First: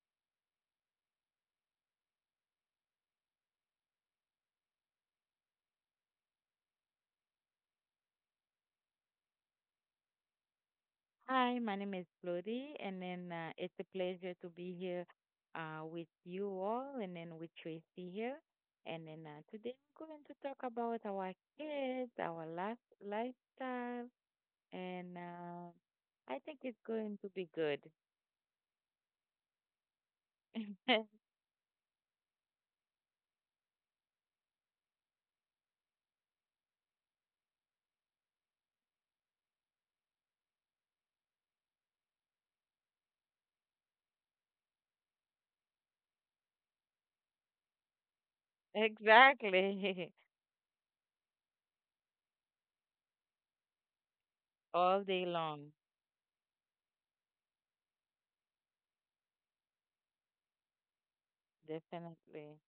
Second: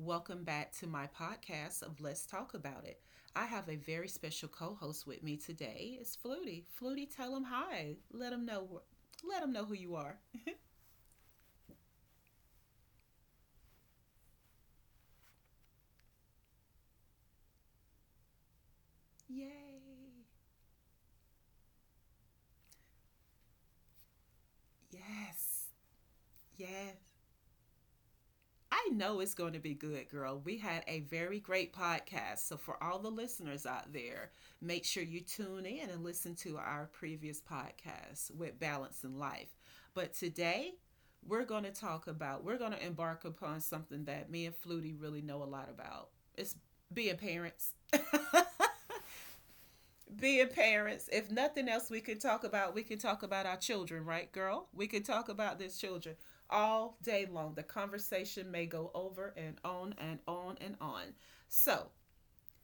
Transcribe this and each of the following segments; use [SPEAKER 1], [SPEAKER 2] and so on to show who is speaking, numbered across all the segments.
[SPEAKER 1] Welcome back to my podcast of Let's Talk About It. I have a very special co-host with me today. It's Flutie. Flutie, tell him hi. Let him know. Let him know who you are.
[SPEAKER 2] Hi, my name is Bloody, and then it's a pleasure to be here with you all, and then with Tracy here. And then today I'm going
[SPEAKER 1] Yay!
[SPEAKER 2] to talk about our kids, our life, lifestyle, and
[SPEAKER 1] Yes,
[SPEAKER 2] I think it's
[SPEAKER 1] yes.
[SPEAKER 2] going to be good.
[SPEAKER 1] I know it's going to be good, girl. We had a very great podcast. So, for all the listeners out there, make sure you tune in and listen to our previous podcast with Balance in Life. But today, we're going to talk about, we're going to embark upon something that me and Flutie really know a lot about. It's being parents.
[SPEAKER 2] Exactly.
[SPEAKER 1] Being parents, if nothing else we can talk about, we can talk about our children, right, girl? We
[SPEAKER 2] All
[SPEAKER 1] can
[SPEAKER 2] day
[SPEAKER 1] talk about
[SPEAKER 2] long.
[SPEAKER 1] these children all day long. The conversation may go over and on and on and on. So,
[SPEAKER 2] Definitely.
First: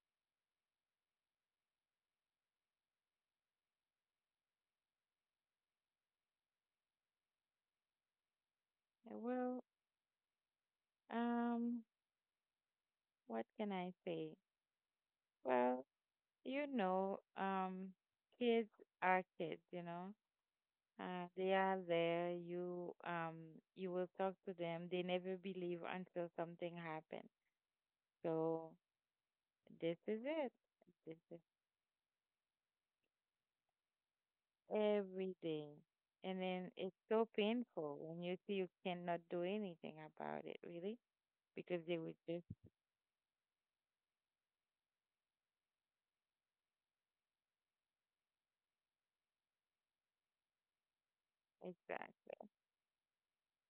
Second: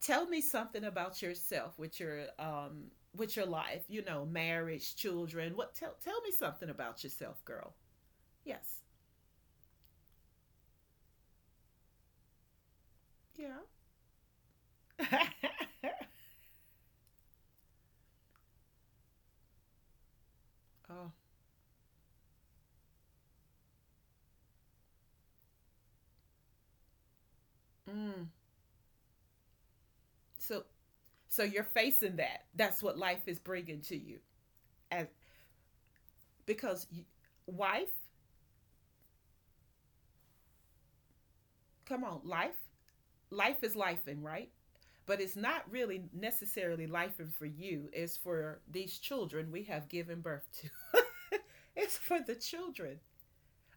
[SPEAKER 1] tell me something about yourself with your life, you know, marriage, children. What tell me something about yourself, girl. Yes.
[SPEAKER 2] Well, um, what
[SPEAKER 1] Yeah.
[SPEAKER 2] can I say? Well, you know, um, kids are kids.
[SPEAKER 1] Oh.
[SPEAKER 2] They are there. You will talk to them. They never believe until something happens.
[SPEAKER 1] Mm.
[SPEAKER 2] So this is it.
[SPEAKER 1] So
[SPEAKER 2] This is
[SPEAKER 1] you're facing that. That's what life is bringing to you as
[SPEAKER 2] every day. And then
[SPEAKER 1] because
[SPEAKER 2] it's
[SPEAKER 1] you,
[SPEAKER 2] so
[SPEAKER 1] wife,
[SPEAKER 2] painful when you see you cannot do anything about it, really, because
[SPEAKER 1] come
[SPEAKER 2] they
[SPEAKER 1] on,
[SPEAKER 2] would just.
[SPEAKER 1] life. Life is lifing, right? But it's not really necessarily lifing for you. It's for these children we have given birth to. It's for the
[SPEAKER 2] Exactly.
[SPEAKER 1] children.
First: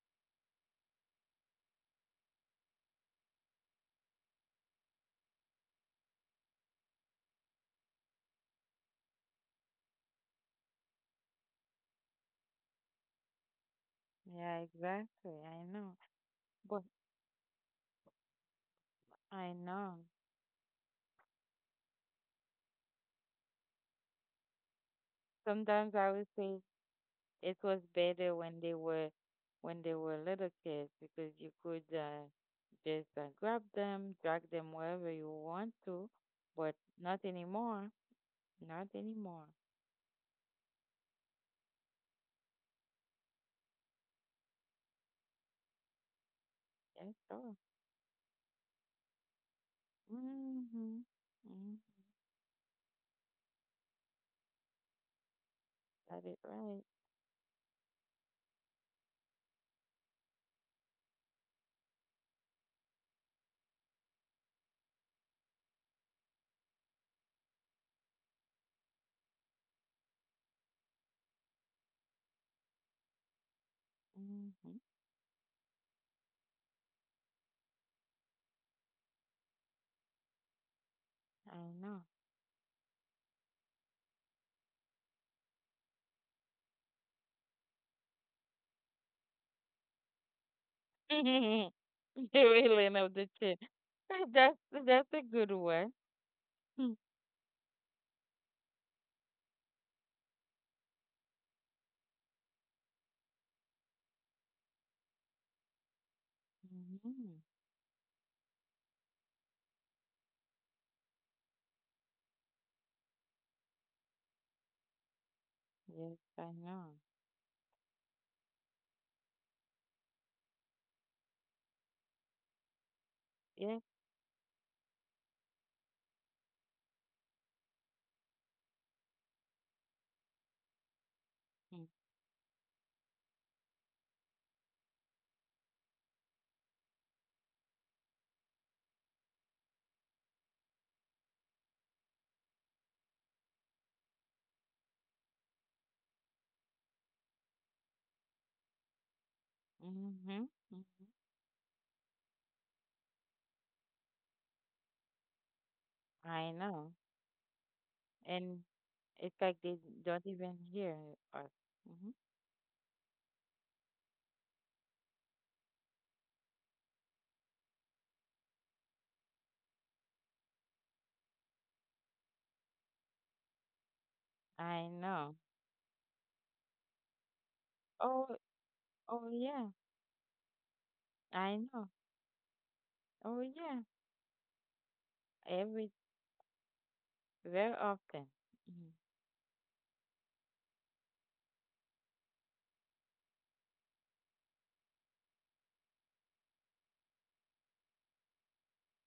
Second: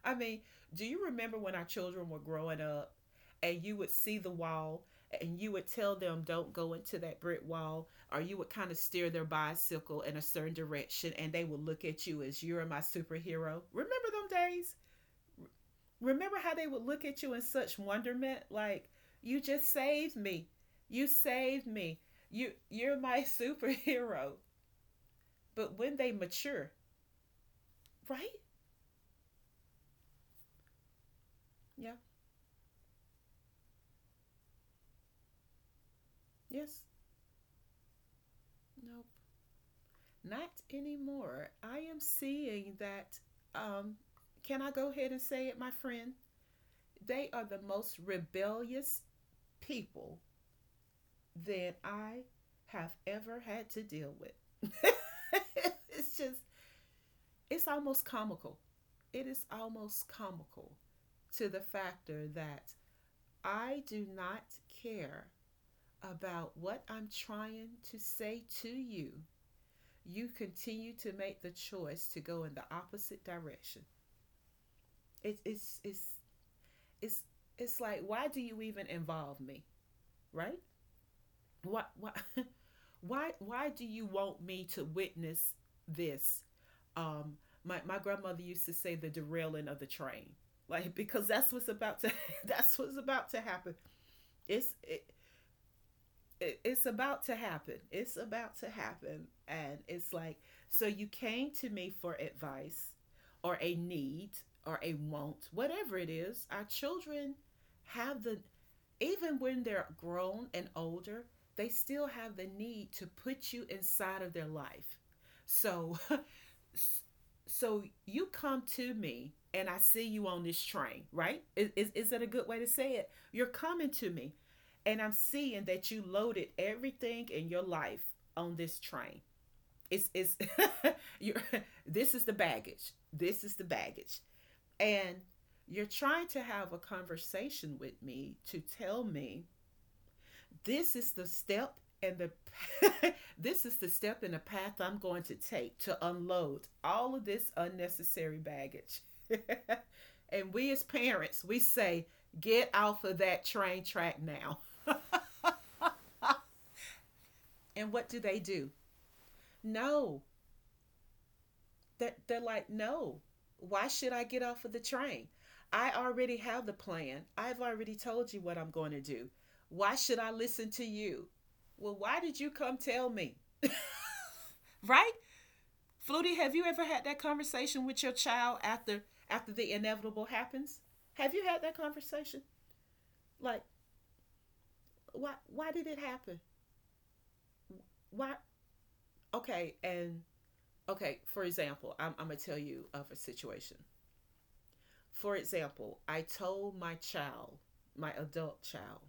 [SPEAKER 1] I mean, do you remember when our children were growing up and you would see the wall and you would tell them don't go into that brick wall, or you would kind of steer their bicycle in a certain direction and they would look at you as you're my superhero? Remember them
[SPEAKER 2] Yeah,
[SPEAKER 1] days?
[SPEAKER 2] exactly. I know.
[SPEAKER 1] Remember how they would
[SPEAKER 2] But
[SPEAKER 1] look at you in such wonderment like you
[SPEAKER 2] I
[SPEAKER 1] just
[SPEAKER 2] know.
[SPEAKER 1] saved me. You saved me. You're my superhero. But
[SPEAKER 2] Sometimes
[SPEAKER 1] when they
[SPEAKER 2] I would say,
[SPEAKER 1] mature,
[SPEAKER 2] it was
[SPEAKER 1] right?
[SPEAKER 2] better when they were little kids because you could
[SPEAKER 1] Yeah.
[SPEAKER 2] just grab them, drag them wherever you want to, but
[SPEAKER 1] Yes.
[SPEAKER 2] not anymore. Not
[SPEAKER 1] Nope.
[SPEAKER 2] anymore.
[SPEAKER 1] Not anymore. I am seeing that um can I go ahead and say it, my friend?
[SPEAKER 2] Yes,
[SPEAKER 1] They are
[SPEAKER 2] sure.
[SPEAKER 1] the most rebellious people
[SPEAKER 2] Mm-hmm. Mm-hmm.
[SPEAKER 1] that I have ever had to deal with. It's
[SPEAKER 2] Got
[SPEAKER 1] just
[SPEAKER 2] it right.
[SPEAKER 1] it's almost comical. It is almost comical to the factor that I do not care about what I'm trying to say to you. You continue to make the choice to go in the opposite direction.
[SPEAKER 2] Mm-hmm.
[SPEAKER 1] It's it's it's like why do you even involve me, right? Why
[SPEAKER 2] I
[SPEAKER 1] why why do you want me to witness this um my grandmother used to say the derailing of the train like because that's what's
[SPEAKER 2] know.
[SPEAKER 1] about to
[SPEAKER 2] The
[SPEAKER 1] that's
[SPEAKER 2] reeling
[SPEAKER 1] what's
[SPEAKER 2] of the
[SPEAKER 1] about to
[SPEAKER 2] chin.
[SPEAKER 1] happen
[SPEAKER 2] That's
[SPEAKER 1] it's
[SPEAKER 2] that's
[SPEAKER 1] it,
[SPEAKER 2] a good one.
[SPEAKER 1] it's about to happen, and it's like so you came to me for advice or a need or a want, whatever it is. Our children
[SPEAKER 2] Mm-hmm.
[SPEAKER 1] have the, even when they're grown and older, they still have the need to put you inside of their life. so
[SPEAKER 2] Yes, I know.
[SPEAKER 1] so you come to me and I see you on this train, right? Is that a good way to say it? You're
[SPEAKER 2] Yes.
[SPEAKER 1] coming to me and I'm seeing that you loaded everything in your life on this train. It's you're,
[SPEAKER 2] Mm-hmm.
[SPEAKER 1] this is the baggage. This is the baggage. And you're trying to have a conversation with me to tell me this is the step and the this is the step and the path I'm going to take to unload all of this unnecessary baggage.
[SPEAKER 2] Mm-hmm.
[SPEAKER 1] And we as parents, we say, get off of that train track now.
[SPEAKER 2] I know.
[SPEAKER 1] And what do they
[SPEAKER 2] And
[SPEAKER 1] do?
[SPEAKER 2] it's like they
[SPEAKER 1] No.
[SPEAKER 2] don't even hear us. Hmm.
[SPEAKER 1] They're like, no, why should I get off of the train? I already have the plan. I've already told you what I'm going to do. Why should I listen to you? Well, why did you come tell me?
[SPEAKER 2] I
[SPEAKER 1] Right?
[SPEAKER 2] know.
[SPEAKER 1] Flutie, have you ever had that conversation with your
[SPEAKER 2] Oh,
[SPEAKER 1] child after
[SPEAKER 2] oh
[SPEAKER 1] the
[SPEAKER 2] yeah.
[SPEAKER 1] inevitable happens? Have you
[SPEAKER 2] I
[SPEAKER 1] had that
[SPEAKER 2] know.
[SPEAKER 1] conversation?
[SPEAKER 2] Oh
[SPEAKER 1] Like,
[SPEAKER 2] yeah.
[SPEAKER 1] why did
[SPEAKER 2] Every
[SPEAKER 1] it happen?
[SPEAKER 2] very often.
[SPEAKER 1] Why? Okay, and okay. For example, I'm gonna tell you of a situation. For example, I told my child, my adult child,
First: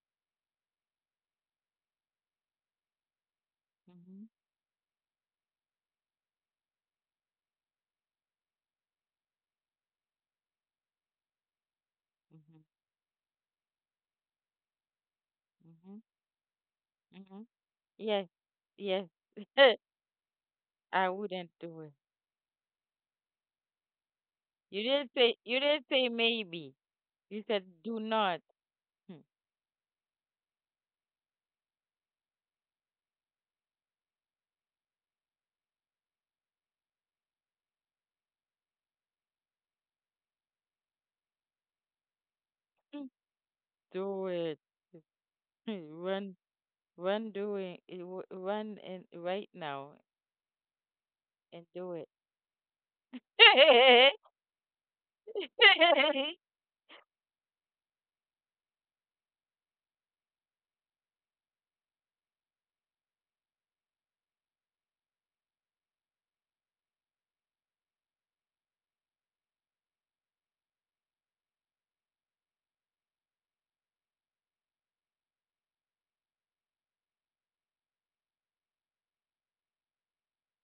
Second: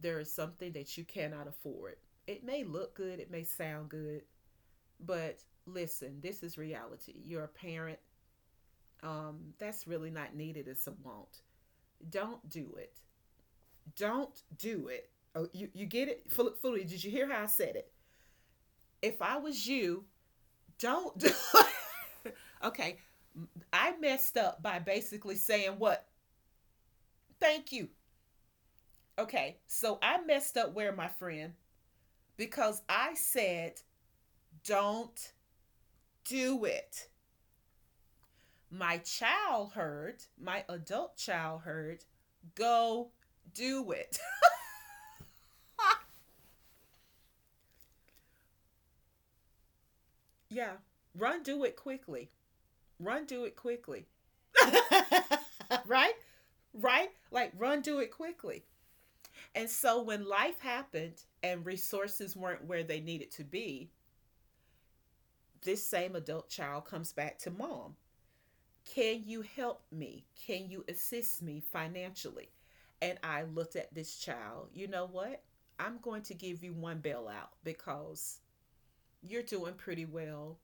[SPEAKER 1] there is something that you cannot afford. It may look good, it may sound good,
[SPEAKER 2] Mm-hmm.
[SPEAKER 1] but listen, this is reality. You're a parent. That's really not needed. It's a will. Don't do it. Don't do it. Oh, you
[SPEAKER 2] Mm-hmm.
[SPEAKER 1] get it? Fully, did you
[SPEAKER 2] Mm-hmm.
[SPEAKER 1] hear
[SPEAKER 2] Mm-hmm.
[SPEAKER 1] how
[SPEAKER 2] Mm-hmm.
[SPEAKER 1] I said it?
[SPEAKER 2] Yes.
[SPEAKER 1] If I was
[SPEAKER 2] Yes.
[SPEAKER 1] you,
[SPEAKER 2] I
[SPEAKER 1] don't do
[SPEAKER 2] wouldn't
[SPEAKER 1] it.
[SPEAKER 2] do it.
[SPEAKER 1] Okay, I messed up by
[SPEAKER 2] You didn't
[SPEAKER 1] basically
[SPEAKER 2] say. You
[SPEAKER 1] saying
[SPEAKER 2] didn't
[SPEAKER 1] what?
[SPEAKER 2] say maybe. You
[SPEAKER 1] Thank
[SPEAKER 2] said
[SPEAKER 1] you.
[SPEAKER 2] do not.
[SPEAKER 1] Okay, so I messed up where, my friend? Because I said, don't do it. My child heard, my adult child heard, go do it.
[SPEAKER 2] Do it. Run. Run. Doing. Run and right now
[SPEAKER 1] Yeah, run, do
[SPEAKER 2] and
[SPEAKER 1] it
[SPEAKER 2] do it.
[SPEAKER 1] quickly. Run, do it quickly. Right? Right? Like run do it quickly. And so when life happened and resources weren't where they needed to be, this same adult child comes back to mom. Can you help me? Can you assist me financially? And I looked at this child, you know what? I'm going to give you one bailout because you're doing pretty well.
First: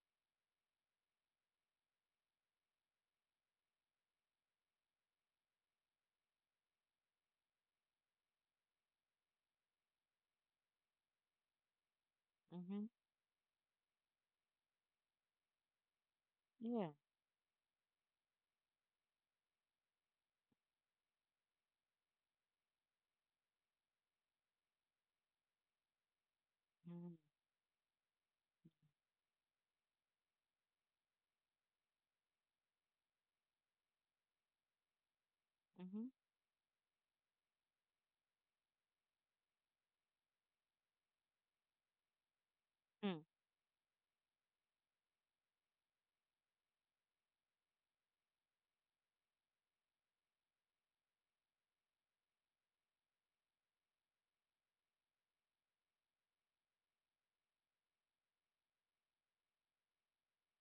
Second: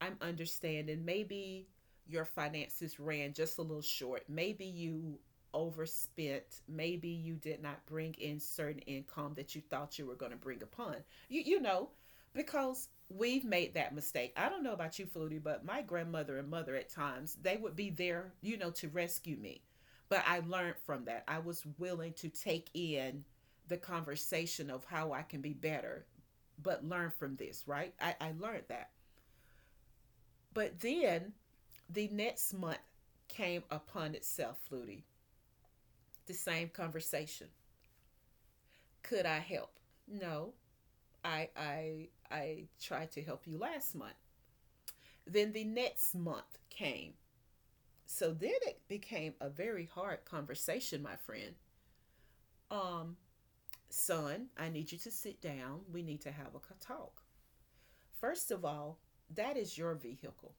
[SPEAKER 1] I'm understanding. Maybe your finances ran just a little short. Maybe you overspent. Maybe you did not bring in certain income that you thought you were going to bring upon. You know, because
[SPEAKER 2] Mhm.
[SPEAKER 1] we've made that mistake. I don't know about you, Flutie, but my grandmother and mother at
[SPEAKER 2] Yeah.
[SPEAKER 1] times they would be there, you know, to rescue me. But I learned from that. I was willing to take in the conversation of how I can be better but learn
[SPEAKER 2] Mhm.
[SPEAKER 1] from this, right? I learned that. But then the next month came upon itself, Flutie.
[SPEAKER 2] Mhm.
[SPEAKER 1] The same conversation. Could I help? No, I I tried
[SPEAKER 2] Mm.
[SPEAKER 1] to help you last month. Then the next month came. So then it became a very hard conversation, my friend. Um, son, I need you to sit down. We need to have a talk. First of all, that is your vehicle.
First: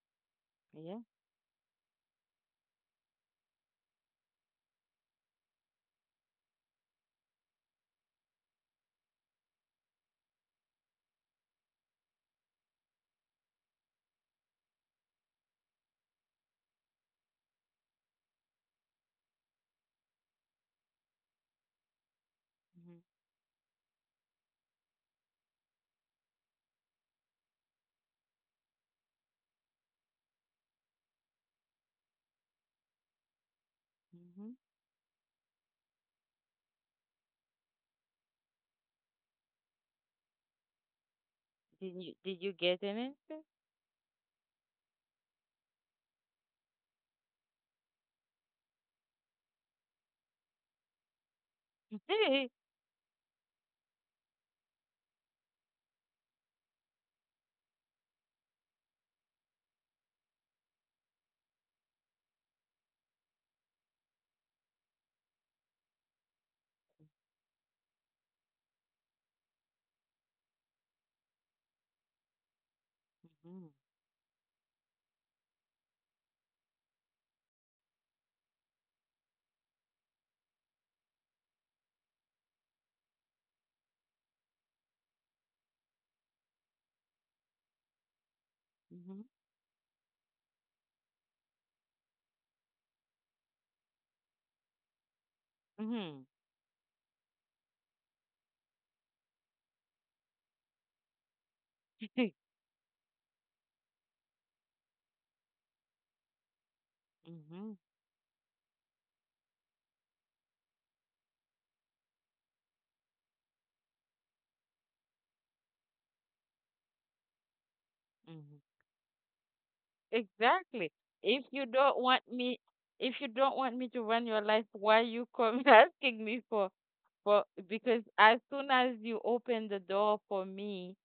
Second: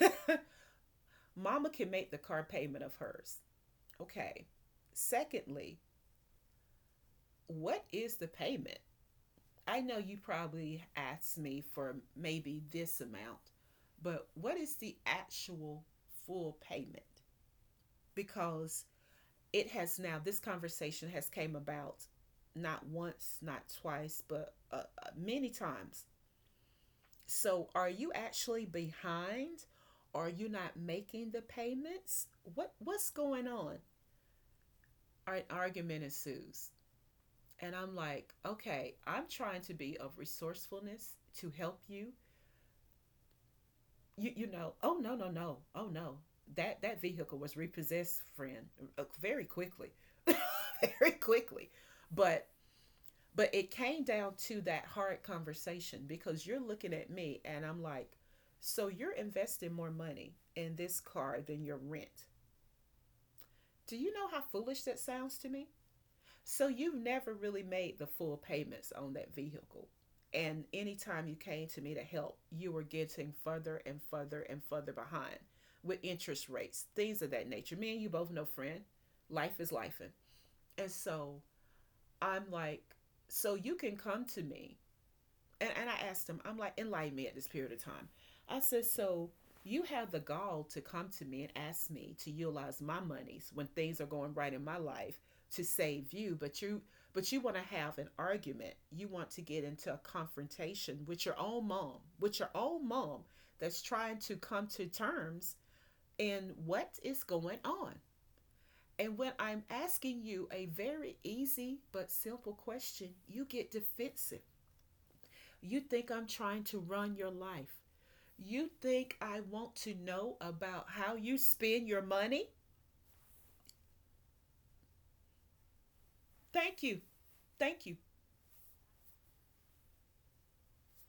[SPEAKER 2] Yeah.
[SPEAKER 1] Mama can make the car payment of hers. Okay. Secondly, what is the payment? I know you probably asked me for maybe this amount, but what is the actual full payment? Because it has now this conversation has came about not
[SPEAKER 2] Mhm.
[SPEAKER 1] once, not twice, but many times. So are you actually behind? Are you not making the payments? What's going on?
[SPEAKER 2] Mhm.
[SPEAKER 1] An argument ensues. And I'm like, okay, I'm trying to be of resourcefulness to help
[SPEAKER 2] Did
[SPEAKER 1] you.
[SPEAKER 2] you did you get an answer?
[SPEAKER 1] You know, oh no, no, no, oh no. That vehicle was repossessed, friend, very quickly, very quickly. But it came down to that hard conversation because you're looking at me and I'm like, so you're investing more money in this car than your rent. Do you know how foolish that sounds to me? So you've never really made the full payments on that vehicle. And anytime you came to me to help, you were getting
[SPEAKER 2] Mhm.
[SPEAKER 1] further and further and further behind with interest rates, things of that nature. Me and you both know, friend, life is life. And so I'm like, so you can come to me and I asked him, I'm like, enlighten me at this period of time. I said,
[SPEAKER 2] Mhm.
[SPEAKER 1] so you have the gall to come to me and ask me to utilize my monies when things are going right in my life to save
[SPEAKER 2] Mhm.
[SPEAKER 1] you, but you want to have an argument. You want to get into a confrontation with your own mom, with your own mom that's trying to come to terms in what is
[SPEAKER 2] Mhm.
[SPEAKER 1] going
[SPEAKER 2] Mhm.
[SPEAKER 1] on. And when I'm asking you a very easy but simple question, you get defensive. You think I'm trying to run your life. You think I want to know about
[SPEAKER 2] Exactly.
[SPEAKER 1] how you
[SPEAKER 2] If you
[SPEAKER 1] spend your
[SPEAKER 2] don't want
[SPEAKER 1] money?
[SPEAKER 2] me, if you don't want me to run your life, why you come asking me for
[SPEAKER 1] Thank you.
[SPEAKER 2] for
[SPEAKER 1] Thank you.
[SPEAKER 2] because as soon as you open the door for me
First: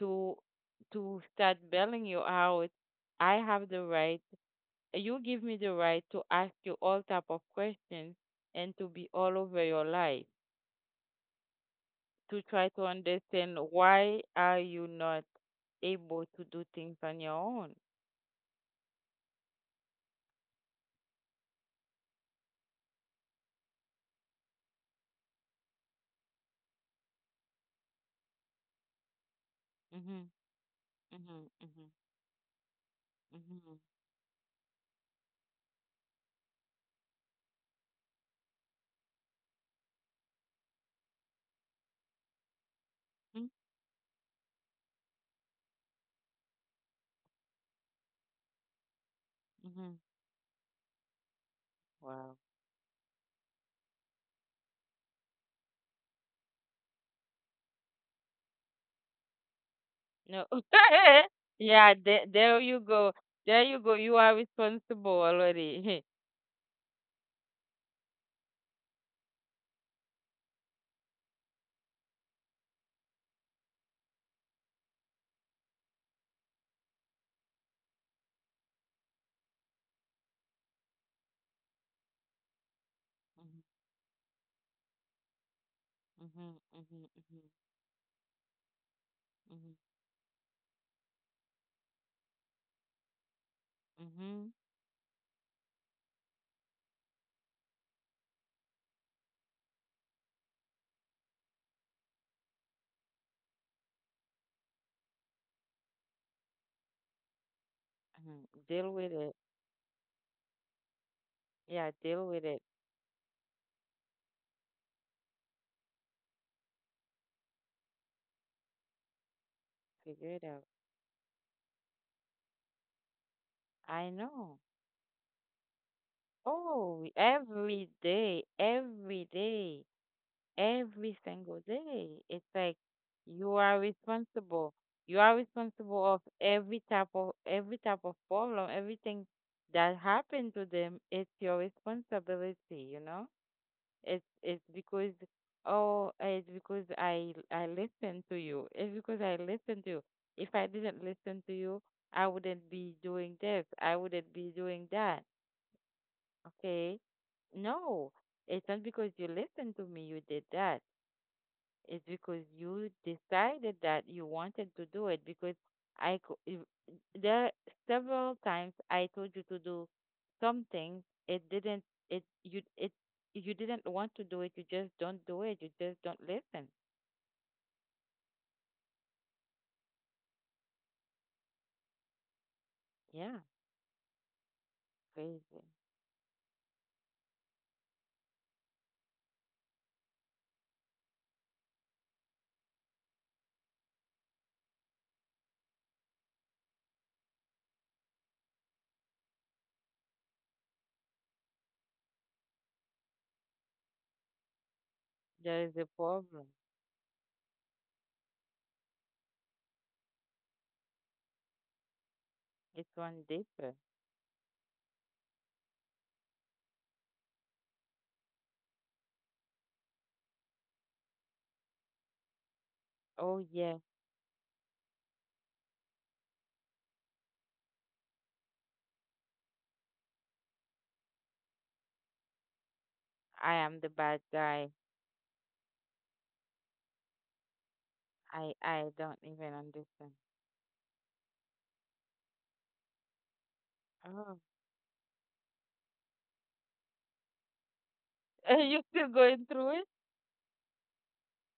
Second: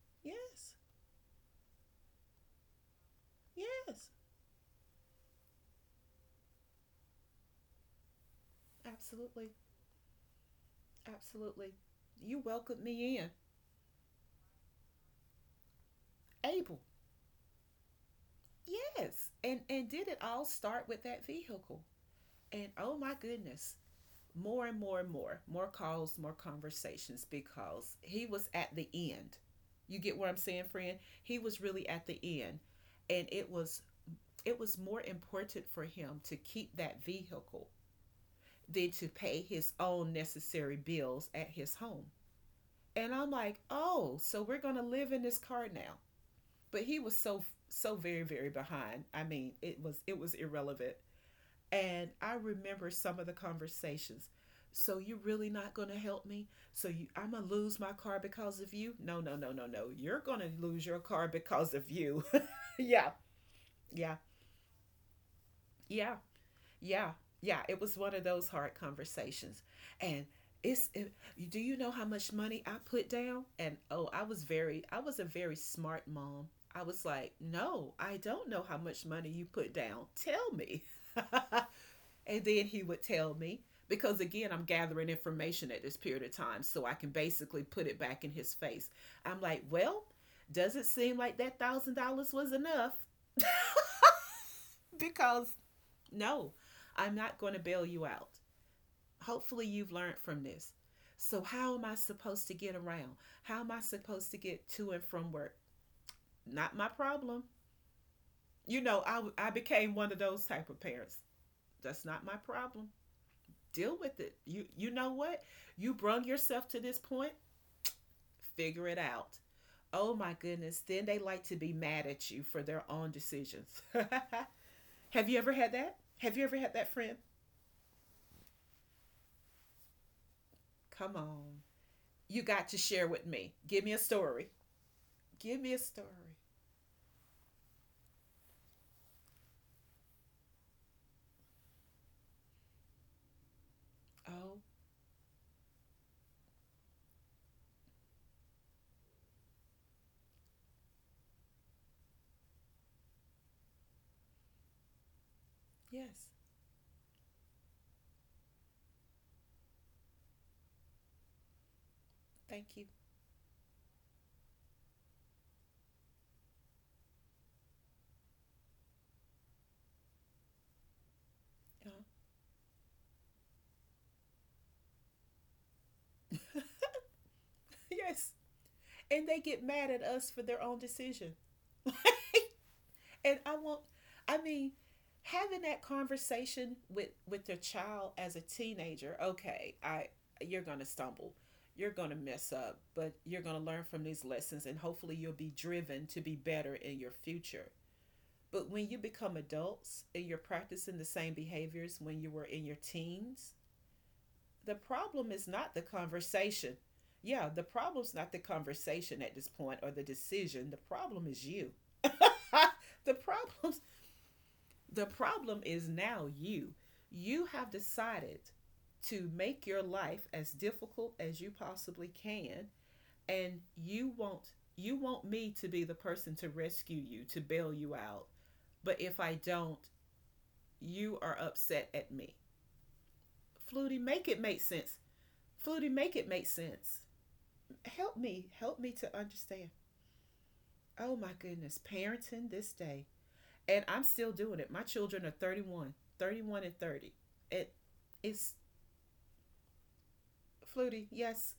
[SPEAKER 2] to
[SPEAKER 1] Yes.
[SPEAKER 2] to start bailing you out, I have the
[SPEAKER 1] Yes.
[SPEAKER 2] right you give me the right to ask you all type of questions and to be all
[SPEAKER 1] Absolutely.
[SPEAKER 2] over your life
[SPEAKER 1] Absolutely.
[SPEAKER 2] to
[SPEAKER 1] You
[SPEAKER 2] try to
[SPEAKER 1] welcomed me in.
[SPEAKER 2] understand why are you not able to do
[SPEAKER 1] Able.
[SPEAKER 2] things on your own.
[SPEAKER 1] Yes. And did it all start with that vehicle? And oh my goodness, more and more and more, more calls, more conversations because he was at the end. You get
[SPEAKER 2] Mm-hmm,
[SPEAKER 1] what I'm saying, friend? He
[SPEAKER 2] mm-hmm,
[SPEAKER 1] was
[SPEAKER 2] mm-hmm,
[SPEAKER 1] really at the end. And it was more important for him to keep that vehicle than to pay his own necessary bills at his home. And I'm
[SPEAKER 2] mm-hmm,
[SPEAKER 1] like, oh, so we're going to live in this car now. But he was so, so very, very behind. I mean,
[SPEAKER 2] mm-hmm.
[SPEAKER 1] it was irrelevant. And I
[SPEAKER 2] Wow.
[SPEAKER 1] remember some of the conversations. So you're really not going to help me? I'm going to lose my car because of you? No, no, no, no, no. You're
[SPEAKER 2] No.
[SPEAKER 1] going to lose your car because of
[SPEAKER 2] Yeah, there,
[SPEAKER 1] you.
[SPEAKER 2] there you
[SPEAKER 1] Yeah,
[SPEAKER 2] go, there you go, you
[SPEAKER 1] yeah,
[SPEAKER 2] are responsible already.
[SPEAKER 1] yeah. Yeah, yeah, it was one of those hard conversations. And it's it, do you know how much money I put down? And oh, I was a very smart mom. I was like, "No, I don't know how much money you put down. Tell me." And then he would tell
[SPEAKER 2] Mm-hmm,
[SPEAKER 1] me because again, I'm gathering information at this period of
[SPEAKER 2] mm-hmm,
[SPEAKER 1] time so I
[SPEAKER 2] mm-hmm,
[SPEAKER 1] can basically put it back in his face. I'm like, "Well, doesn't seem like that $1,000 was enough
[SPEAKER 2] mm-hmm, mm-hmm,
[SPEAKER 1] because no, I'm not going to bail you out. Hopefully you've learned from this. So, how am I supposed to get around? How am I supposed to get to and from work? Not my problem.
[SPEAKER 2] mm-hmm. Deal with
[SPEAKER 1] I,
[SPEAKER 2] it.
[SPEAKER 1] I became one of those type of parents.
[SPEAKER 2] Yeah,
[SPEAKER 1] That's not
[SPEAKER 2] deal
[SPEAKER 1] my
[SPEAKER 2] with it.
[SPEAKER 1] problem. Deal with it. You know what? You brung yourself to this point. Figure it out. Oh
[SPEAKER 2] Figure
[SPEAKER 1] my
[SPEAKER 2] it out.
[SPEAKER 1] goodness. Then they like to be mad at you for their own decisions.
[SPEAKER 2] I know.
[SPEAKER 1] Have you ever had that? Have you ever had that
[SPEAKER 2] Oh,
[SPEAKER 1] friend?
[SPEAKER 2] every day, every day,
[SPEAKER 1] Come
[SPEAKER 2] every single
[SPEAKER 1] on.
[SPEAKER 2] day.
[SPEAKER 1] You
[SPEAKER 2] It's
[SPEAKER 1] got
[SPEAKER 2] like
[SPEAKER 1] to share with me.
[SPEAKER 2] you are
[SPEAKER 1] Give me a story.
[SPEAKER 2] responsible. You are
[SPEAKER 1] Give me a
[SPEAKER 2] responsible of
[SPEAKER 1] story.
[SPEAKER 2] every type of problem, everything that happened to them. It's your responsibility, you know? It's
[SPEAKER 1] Oh,
[SPEAKER 2] it's because I listened to you. It's because I listened to you. If I didn't listen to you, I wouldn't be doing this. I wouldn't be doing that.
[SPEAKER 1] yes.
[SPEAKER 2] Okay. No, it's not because you listened to me, you did that. It's because
[SPEAKER 1] Thank you.
[SPEAKER 2] you decided that you wanted to do it because I co- if- there several times I told you to do something. It didn't
[SPEAKER 1] Uh-huh.
[SPEAKER 2] it you didn't want to do it. You just don't do it. You just don't listen.
[SPEAKER 1] Yes. And they get mad at us for their own decision.
[SPEAKER 2] Yeah,
[SPEAKER 1] And I want, I mean,
[SPEAKER 2] crazy.
[SPEAKER 1] having that conversation with their child as a teenager. Okay, I you're gonna stumble, you're gonna mess up, but you're gonna learn from these lessons, and hopefully you'll be driven to be better in your future. But when you become adults and you're practicing the same behaviors when you were in your teens, the problem is
[SPEAKER 2] There
[SPEAKER 1] not
[SPEAKER 2] is
[SPEAKER 1] the
[SPEAKER 2] a problem.
[SPEAKER 1] conversation. Yeah, the problem's not the conversation at this point or the decision. The problem is you.
[SPEAKER 2] It's
[SPEAKER 1] the
[SPEAKER 2] one deeper.
[SPEAKER 1] problems the problem is now you. You have decided to make your life as difficult as you possibly can
[SPEAKER 2] Oh
[SPEAKER 1] and
[SPEAKER 2] yeah,
[SPEAKER 1] you want me to be the person to rescue you, to bail you out. But if I don't, you are upset at me.
[SPEAKER 2] I am the
[SPEAKER 1] Flutie,
[SPEAKER 2] bad
[SPEAKER 1] make it make
[SPEAKER 2] guy.
[SPEAKER 1] sense. Flutie, make it make sense. Help me,
[SPEAKER 2] I
[SPEAKER 1] help
[SPEAKER 2] I
[SPEAKER 1] me to
[SPEAKER 2] don't even
[SPEAKER 1] understand.
[SPEAKER 2] understand.
[SPEAKER 1] Oh my goodness, parenting this day. And I'm still
[SPEAKER 2] Oh.
[SPEAKER 1] doing it. My children are 31, 31, and 30. It it's
[SPEAKER 2] Are you still going through it?
[SPEAKER 1] flutie, yes.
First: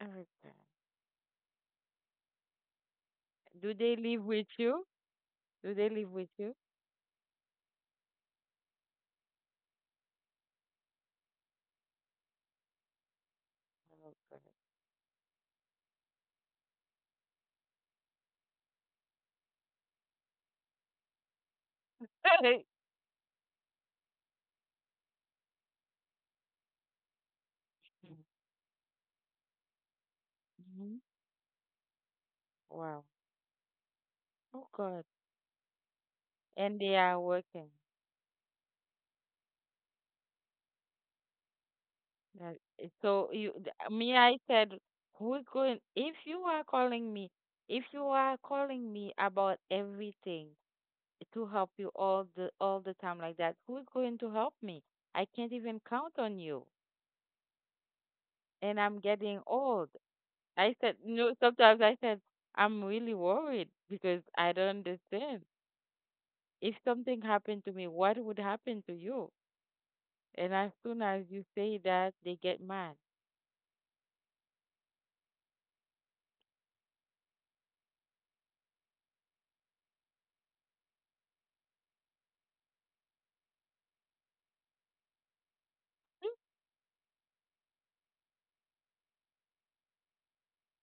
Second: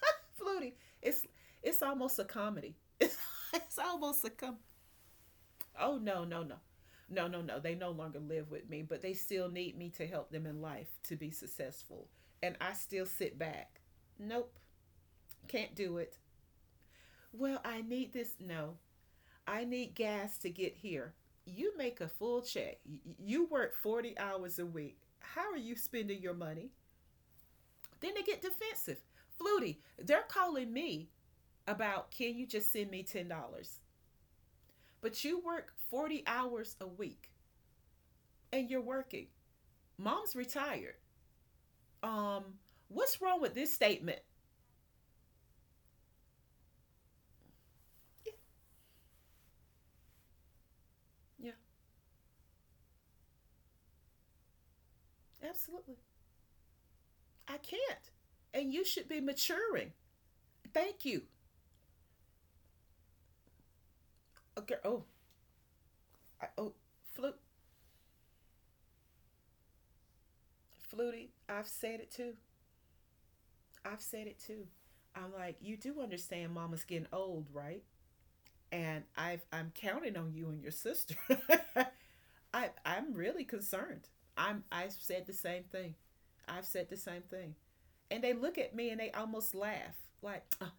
[SPEAKER 2] Oh, God.
[SPEAKER 1] Flutie. It's it's almost a comedy. It's,
[SPEAKER 2] Do
[SPEAKER 1] it's
[SPEAKER 2] they live
[SPEAKER 1] almost a
[SPEAKER 2] with
[SPEAKER 1] com
[SPEAKER 2] you? Do they
[SPEAKER 1] Oh
[SPEAKER 2] live
[SPEAKER 1] no,
[SPEAKER 2] with
[SPEAKER 1] no,
[SPEAKER 2] you?
[SPEAKER 1] no. No, no, no. They no longer live with me, but they still need me to help them in life to be successful. And I still sit back.
[SPEAKER 2] Oh,
[SPEAKER 1] Nope, can't do it. Well, I need this. No, I need gas to get here. You make a full
[SPEAKER 2] God.
[SPEAKER 1] check. You work 40 hours a week. How are you spending your money? Then they get defensive. Flutie, they're calling
[SPEAKER 2] Mhm.
[SPEAKER 1] me about can you just send
[SPEAKER 2] Wow.
[SPEAKER 1] me $10?
[SPEAKER 2] Oh God.
[SPEAKER 1] But you work 40
[SPEAKER 2] And
[SPEAKER 1] hours a
[SPEAKER 2] they are
[SPEAKER 1] week
[SPEAKER 2] working.
[SPEAKER 1] and you're working. Mom's retired. Um,
[SPEAKER 2] That-
[SPEAKER 1] what's
[SPEAKER 2] So
[SPEAKER 1] wrong with this
[SPEAKER 2] me,
[SPEAKER 1] statement?
[SPEAKER 2] I said, who's going? If you are calling me, if you are calling me about everything to
[SPEAKER 1] Yeah,
[SPEAKER 2] help you all the time like that, who's going to help me? I can't even
[SPEAKER 1] absolutely.
[SPEAKER 2] count on you,
[SPEAKER 1] I can't.
[SPEAKER 2] and
[SPEAKER 1] And you
[SPEAKER 2] I'm
[SPEAKER 1] should be
[SPEAKER 2] getting old.
[SPEAKER 1] maturing.
[SPEAKER 2] I said,
[SPEAKER 1] Thank you.
[SPEAKER 2] no, sometimes I said, I'm really worried because I don't
[SPEAKER 1] Okay. Oh,
[SPEAKER 2] understand.
[SPEAKER 1] I,
[SPEAKER 2] If
[SPEAKER 1] oh,
[SPEAKER 2] something
[SPEAKER 1] Flu,
[SPEAKER 2] happened to me, what would happen to you? And as soon as
[SPEAKER 1] Flutie,
[SPEAKER 2] you
[SPEAKER 1] I've
[SPEAKER 2] say
[SPEAKER 1] said
[SPEAKER 2] that,
[SPEAKER 1] it
[SPEAKER 2] they
[SPEAKER 1] too.
[SPEAKER 2] get mad.
[SPEAKER 1] I've said it too. I'm like, you do understand mama's getting old, right? And I'm counting on you and your sister. I'm really concerned. I've said the same thing. I've said the same thing. And they look at me and they almost laugh. Like, "Ugh,